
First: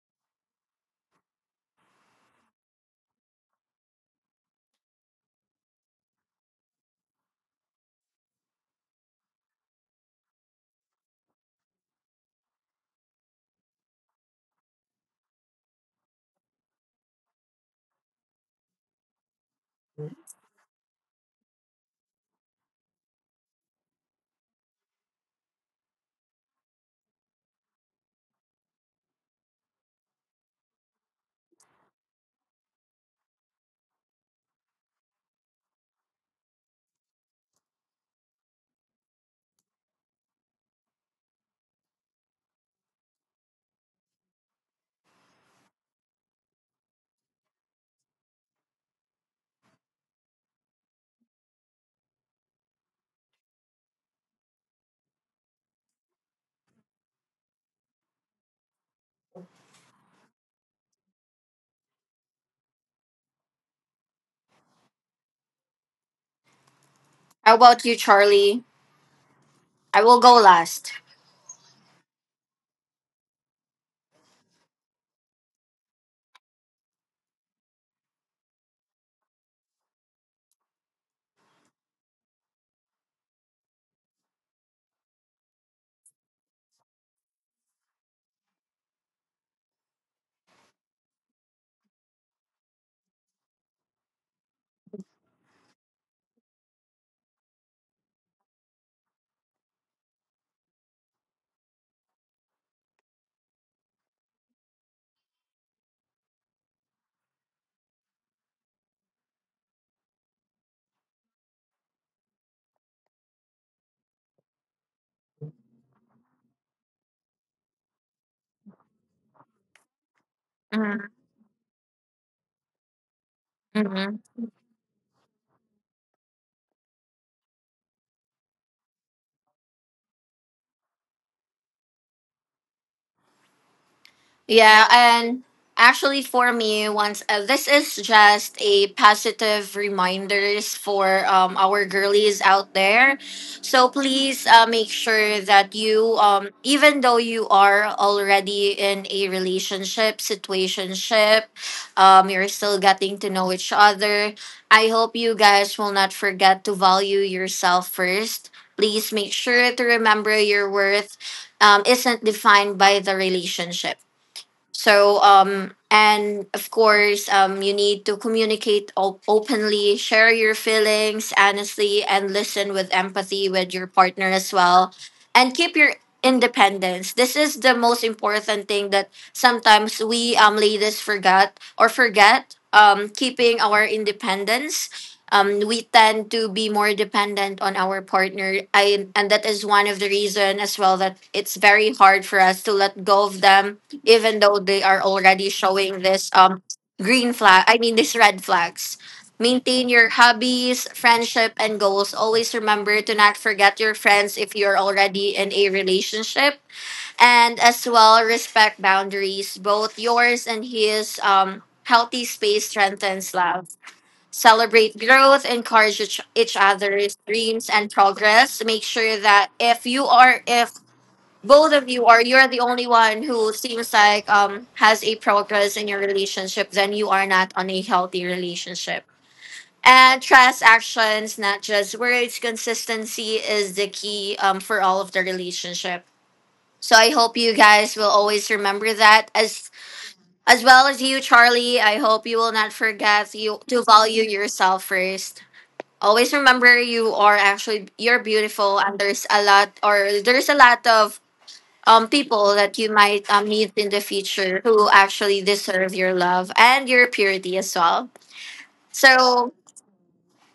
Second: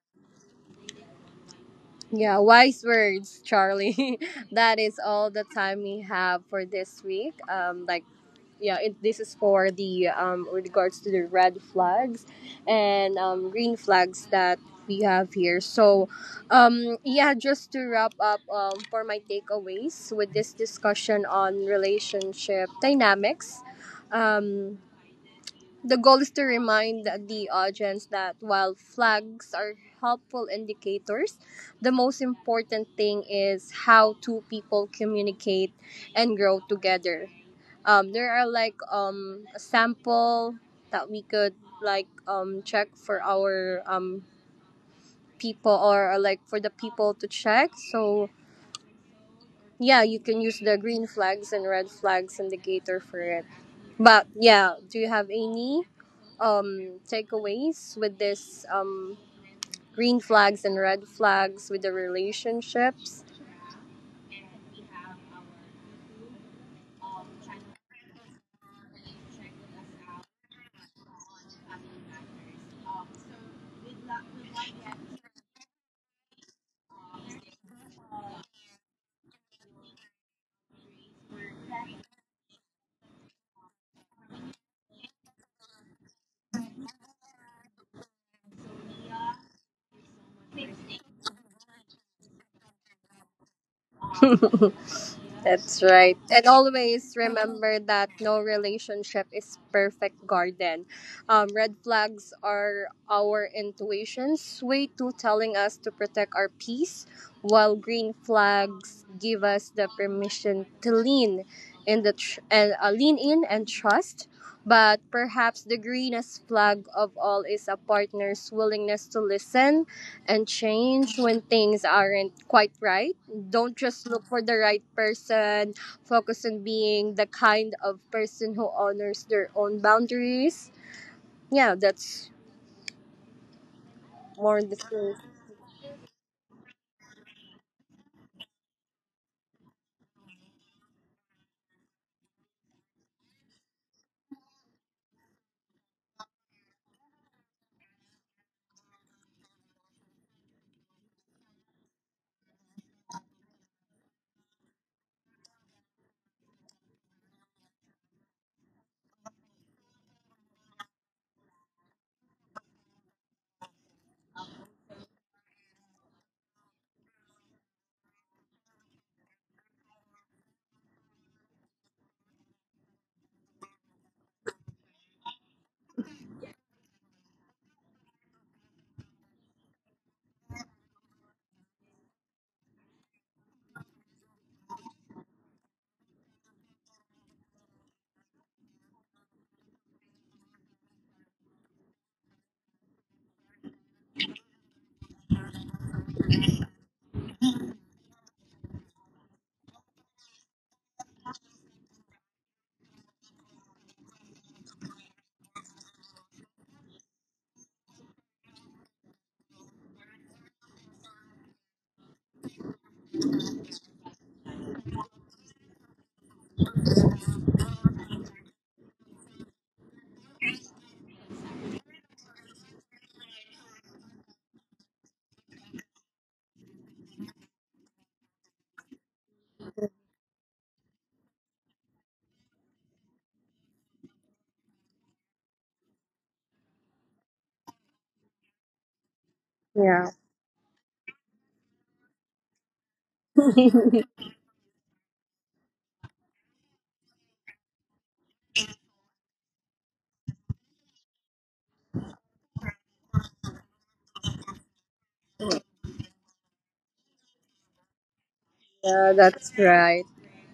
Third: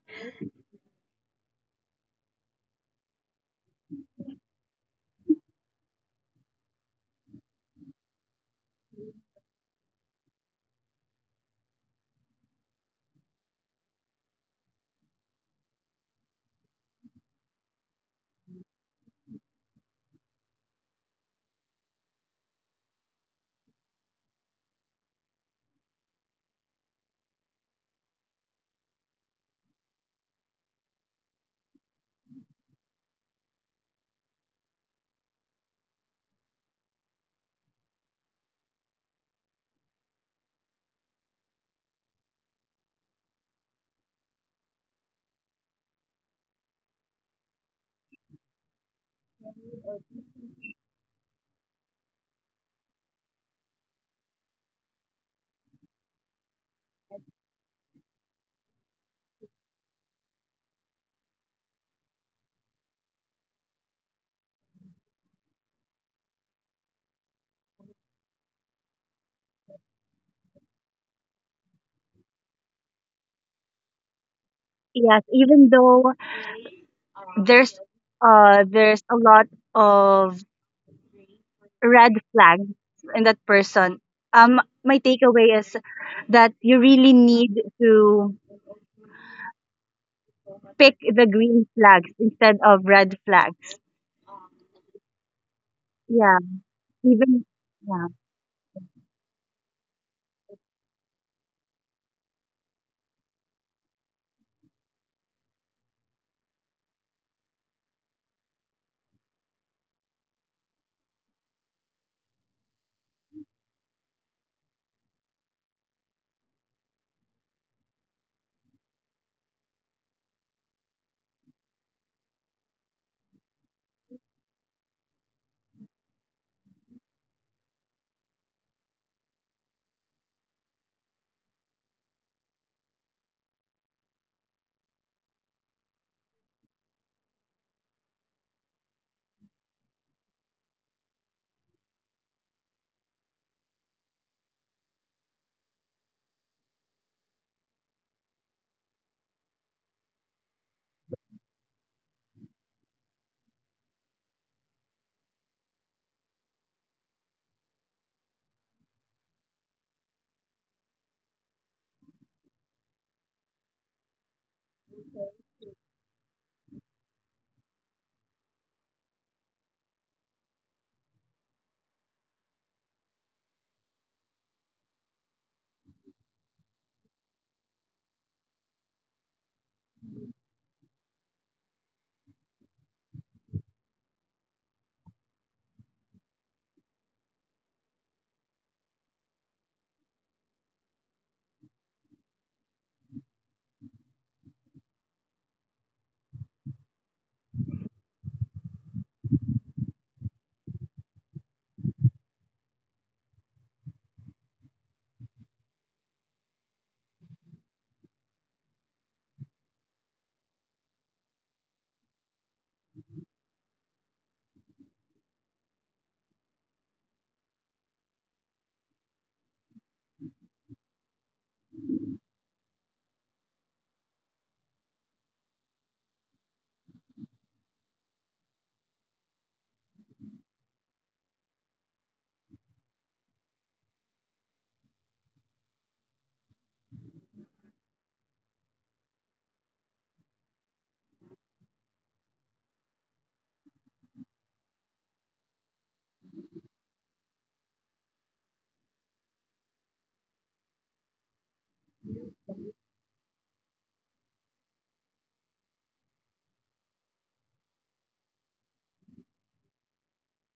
Speaker 1: Yeah, wise words, Charlie. [LAUGHS] That is all the time we have for this week. Um, like yeah it, this is for the um with regards to the red flags and um, green flags that we have here so um yeah just to wrap up um for my takeaways with this discussion on relationship dynamics um the goal is to remind the audience that while flags are helpful indicators the most important thing is how two people communicate and grow together um there are like um a sample that we could like um check for our um people or uh, like for the people to check so yeah you can use the green flags and red flags indicator for it but yeah do you have any um takeaways with this um green flags and red flags with the relationships.
Speaker 3: How about you, Charlie? I will go last.
Speaker 2: Yes, even though there's uh there's a lot of red flags in that person, um, my takeaway is that you really need to pick the green flags instead of red flags.
Speaker 1: [LAUGHS] That's right.
Speaker 2: Yeah,
Speaker 1: And always
Speaker 2: even
Speaker 1: remember
Speaker 2: yeah.
Speaker 1: that no relationship is perfect garden. Um, red flags are our intuition's way to telling us to protect our peace, while green flags give us the permission to lean in the tr- and uh, lean in and trust. But perhaps the greenest flag of all is a partner's willingness to listen and change when things aren't quite right. Don't just
Speaker 3: Mm-hmm.
Speaker 1: look for the right person. Focus on being the kind of person who honors their own boundaries. Yeah, that's more the
Speaker 3: Yeah,
Speaker 1: thing.
Speaker 3: and actually for me, once uh, this is just a positive reminders for um, our girlies out there. So please uh, make sure that you um even though you are already in a relationship, situationship, um you're still getting to know each other. I hope you guys will not forget to value yourself first. Please make sure to remember your worth um, isn't defined by the relationship. So, um, and of course, um, you need to communicate op- openly, share your feelings honestly, and listen with empathy with your partner as well. And keep your independence. This is the most important thing that sometimes we um, ladies forgot or forget um, keeping our independence. Um, we tend to be more dependent on our partner. I, and that is one of the reason as well that it's very hard for us to let go of them even though they are already showing this um green flag I mean these red flags. Maintain your hobbies, friendship, and goals. Always remember to not forget your friends if you're already in a relationship, and as well respect boundaries, both yours and his. Um healthy space strengthens love. Celebrate growth, encourage each, each other's dreams and progress. Make sure that if you are if both of you are, you're the only one who seems like um has a progress in your relationship, then you are not on a healthy relationship. And trust actions, not just words. Consistency is the key um for all of the relationship. So I hope you guys will always remember that, as as well as you, Charlie. I hope you will not forget you to value yourself first. Always remember you are actually you're beautiful, and there's a lot or there's a lot of um, people that you might um, meet in the future who actually deserve your love and your purity as well.
Speaker 1: Yeah, that's
Speaker 3: So,
Speaker 1: right.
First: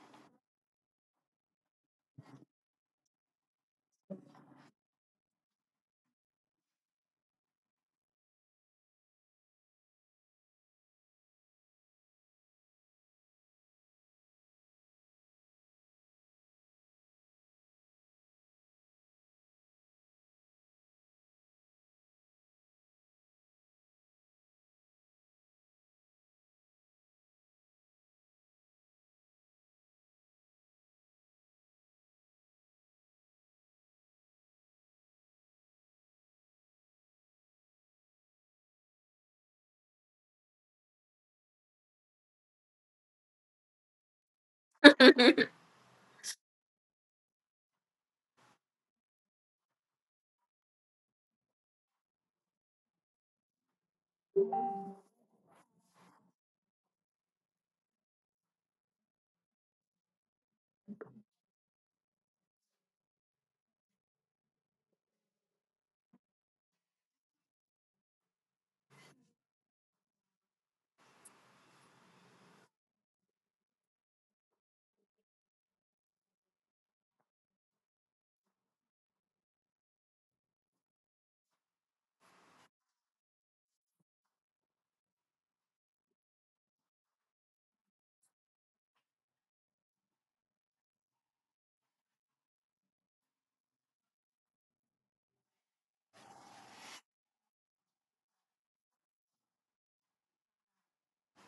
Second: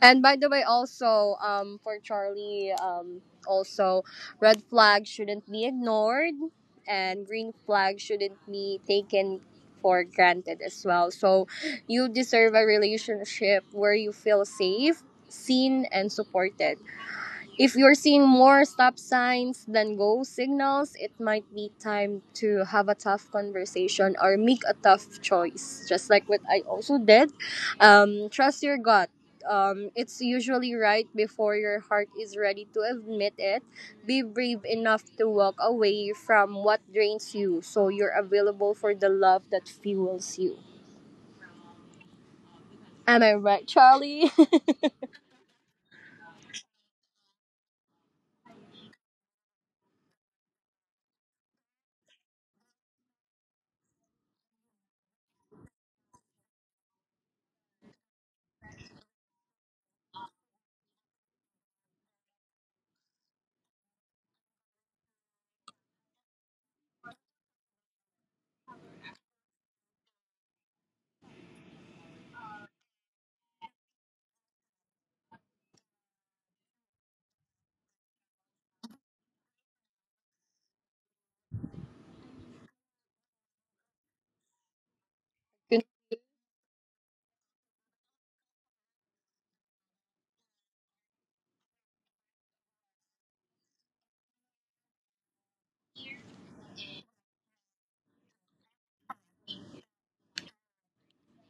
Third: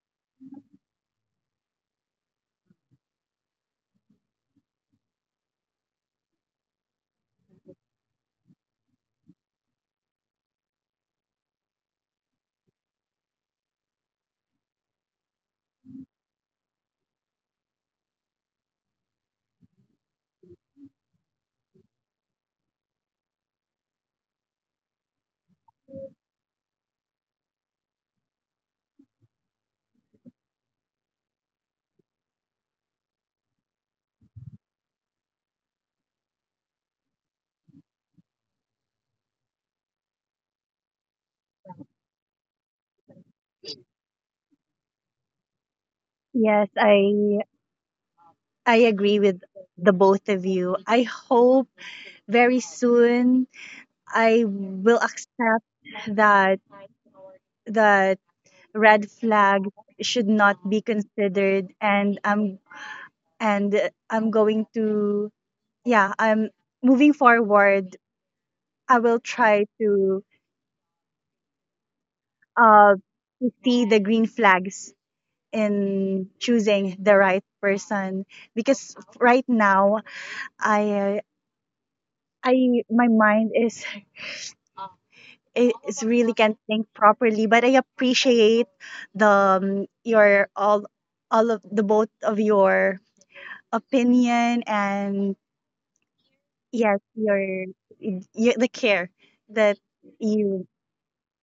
Speaker 1: And by the way, also um, for Charlie, um, also red flag shouldn't be ignored, and green flag shouldn't be taken for granted as well. So you deserve a relationship where you feel safe, seen, and supported. If you're seeing more stop signs than go signals, it might be time to have a tough conversation or make a tough choice, just like what I also did. Um, trust your gut. Um, it's usually right before your heart is ready to admit it. Be brave enough to walk away from what drains you so you're available for the love that fuels you. Am I right, Charlie?
Speaker 3: [LAUGHS] of
Speaker 2: Yes, I I agree with the both of you. I hope very soon I will accept that that red flag should not be considered and I'm and I'm going to yeah, um, moving forward, I will try to uh to see the green flags in choosing the right person because right now I I my mind is
Speaker 1: [LAUGHS]
Speaker 2: is really can't think properly, but I appreciate the um, your all all of the both of your opinion and yes your, your the care that you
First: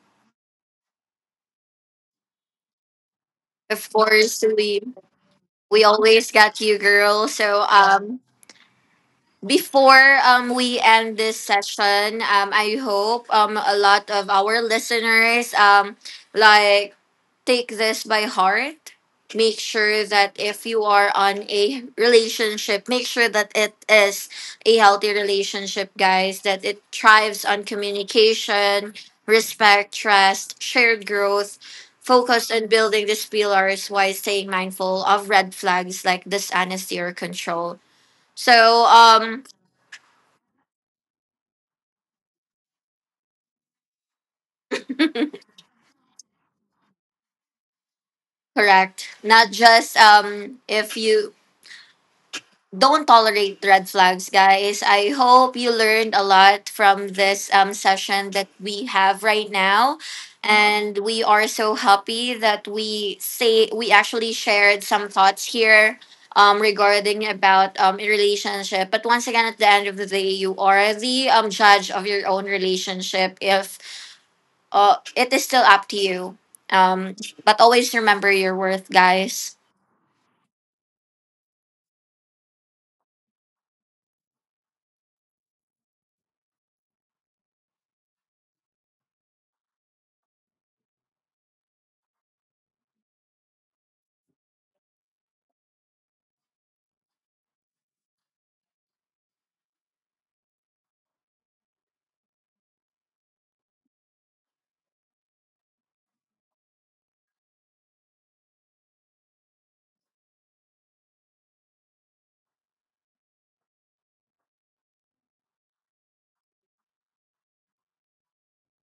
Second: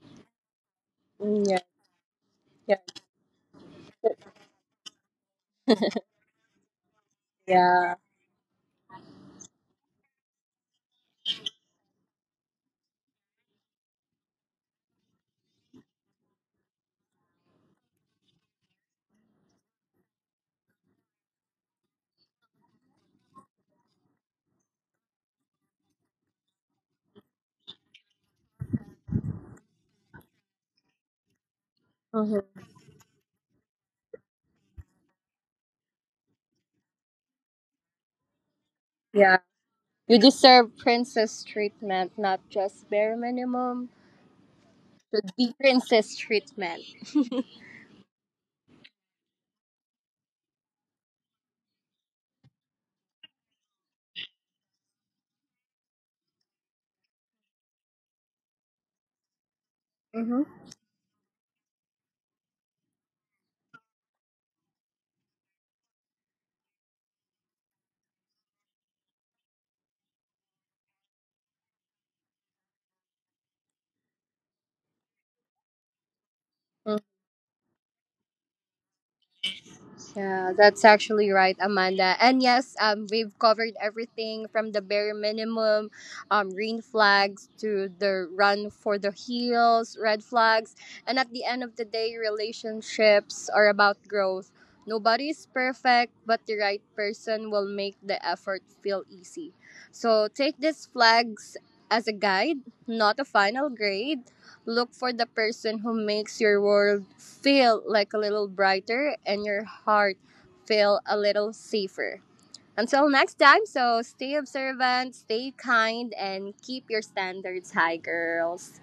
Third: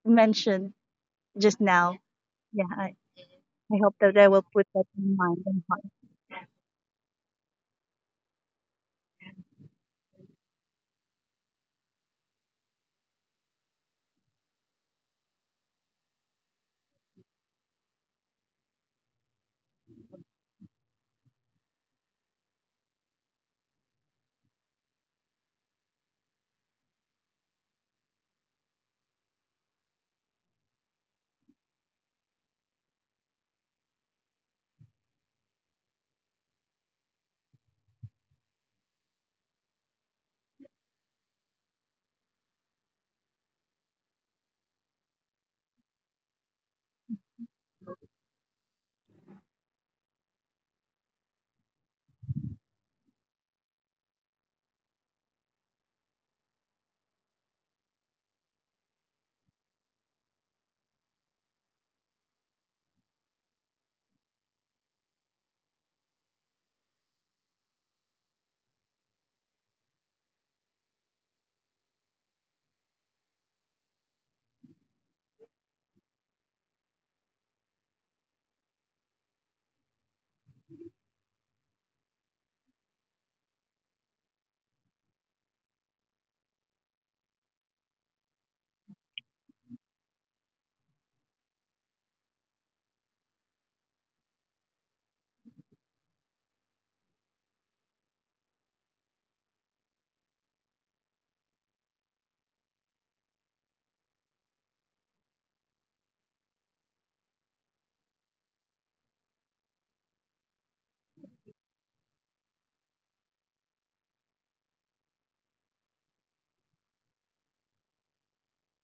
Speaker 2: mentioned
Speaker 1: Yeah,
Speaker 2: just now. Yeah,
Speaker 1: yeah.
Speaker 2: I, I hope that I
Speaker 3: course,
Speaker 2: will put
Speaker 3: we
Speaker 2: that in mind and heart.
Speaker 3: we
Speaker 2: [LAUGHS]
Speaker 3: always got you, girl. So, um, before um, we end this session, um, I hope um, a lot of our listeners, um, like take this by heart. Make sure that if you are on a relationship, make sure that it is a healthy relationship, guys, that it thrives on communication, respect, trust, shared growth. Focus
Speaker 1: Mhm.
Speaker 3: on building these pillars while staying mindful of red flags like dishonesty or control. So,
Speaker 1: Yeah.
Speaker 3: um,
Speaker 1: You deserve princess treatment, not just bare minimum. Should be princess treatment.
Speaker 3: correct. Not just um if you don't tolerate red flags, guys. I hope you learned a lot from this um session that we have right now.
Speaker 1: Mm-hmm.
Speaker 3: And we are so happy that we say we actually shared some thoughts here um regarding about um a relationship. But once again, at the end of the day, you are the um judge of your own relationship. If uh it is still up to you. Um but always remember your worth, guys.
Speaker 1: Yeah, that's actually right, Amanda. And yes, um, we've covered everything from the bare minimum, um, green flags to the run for the heels, red flags. And at the end of the day, relationships are about growth. Nobody is perfect, but the right person will make the effort feel easy. So take these flags as a guide, not a final grade. Look for the person who makes your world feel like a little brighter and your heart feel a little safer. Until next time, so stay observant, stay kind, and keep your standards high, girls.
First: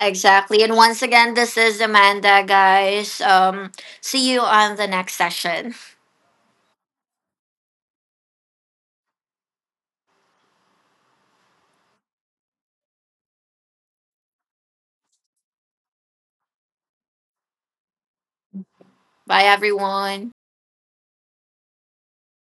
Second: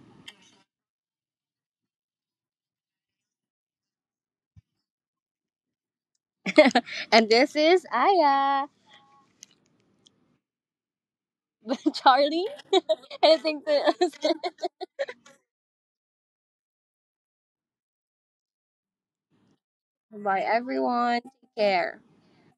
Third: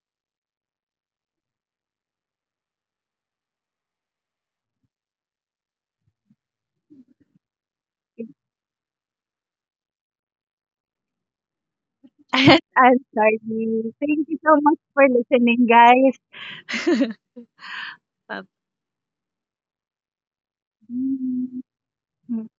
Speaker 3: Exactly. And once again, this is Amanda, guys. Um, see you on the next session.
Speaker 1: And this is Aya. [LAUGHS] Charlie,
Speaker 2: And I'm sorry.
Speaker 1: anything
Speaker 2: Thank you
Speaker 1: to
Speaker 2: so much for listening, guys. [LAUGHS]
Speaker 3: Bye,
Speaker 1: [LAUGHS]
Speaker 3: everyone.
Speaker 1: Bye, everyone. Take care.
Speaker 2: Bye.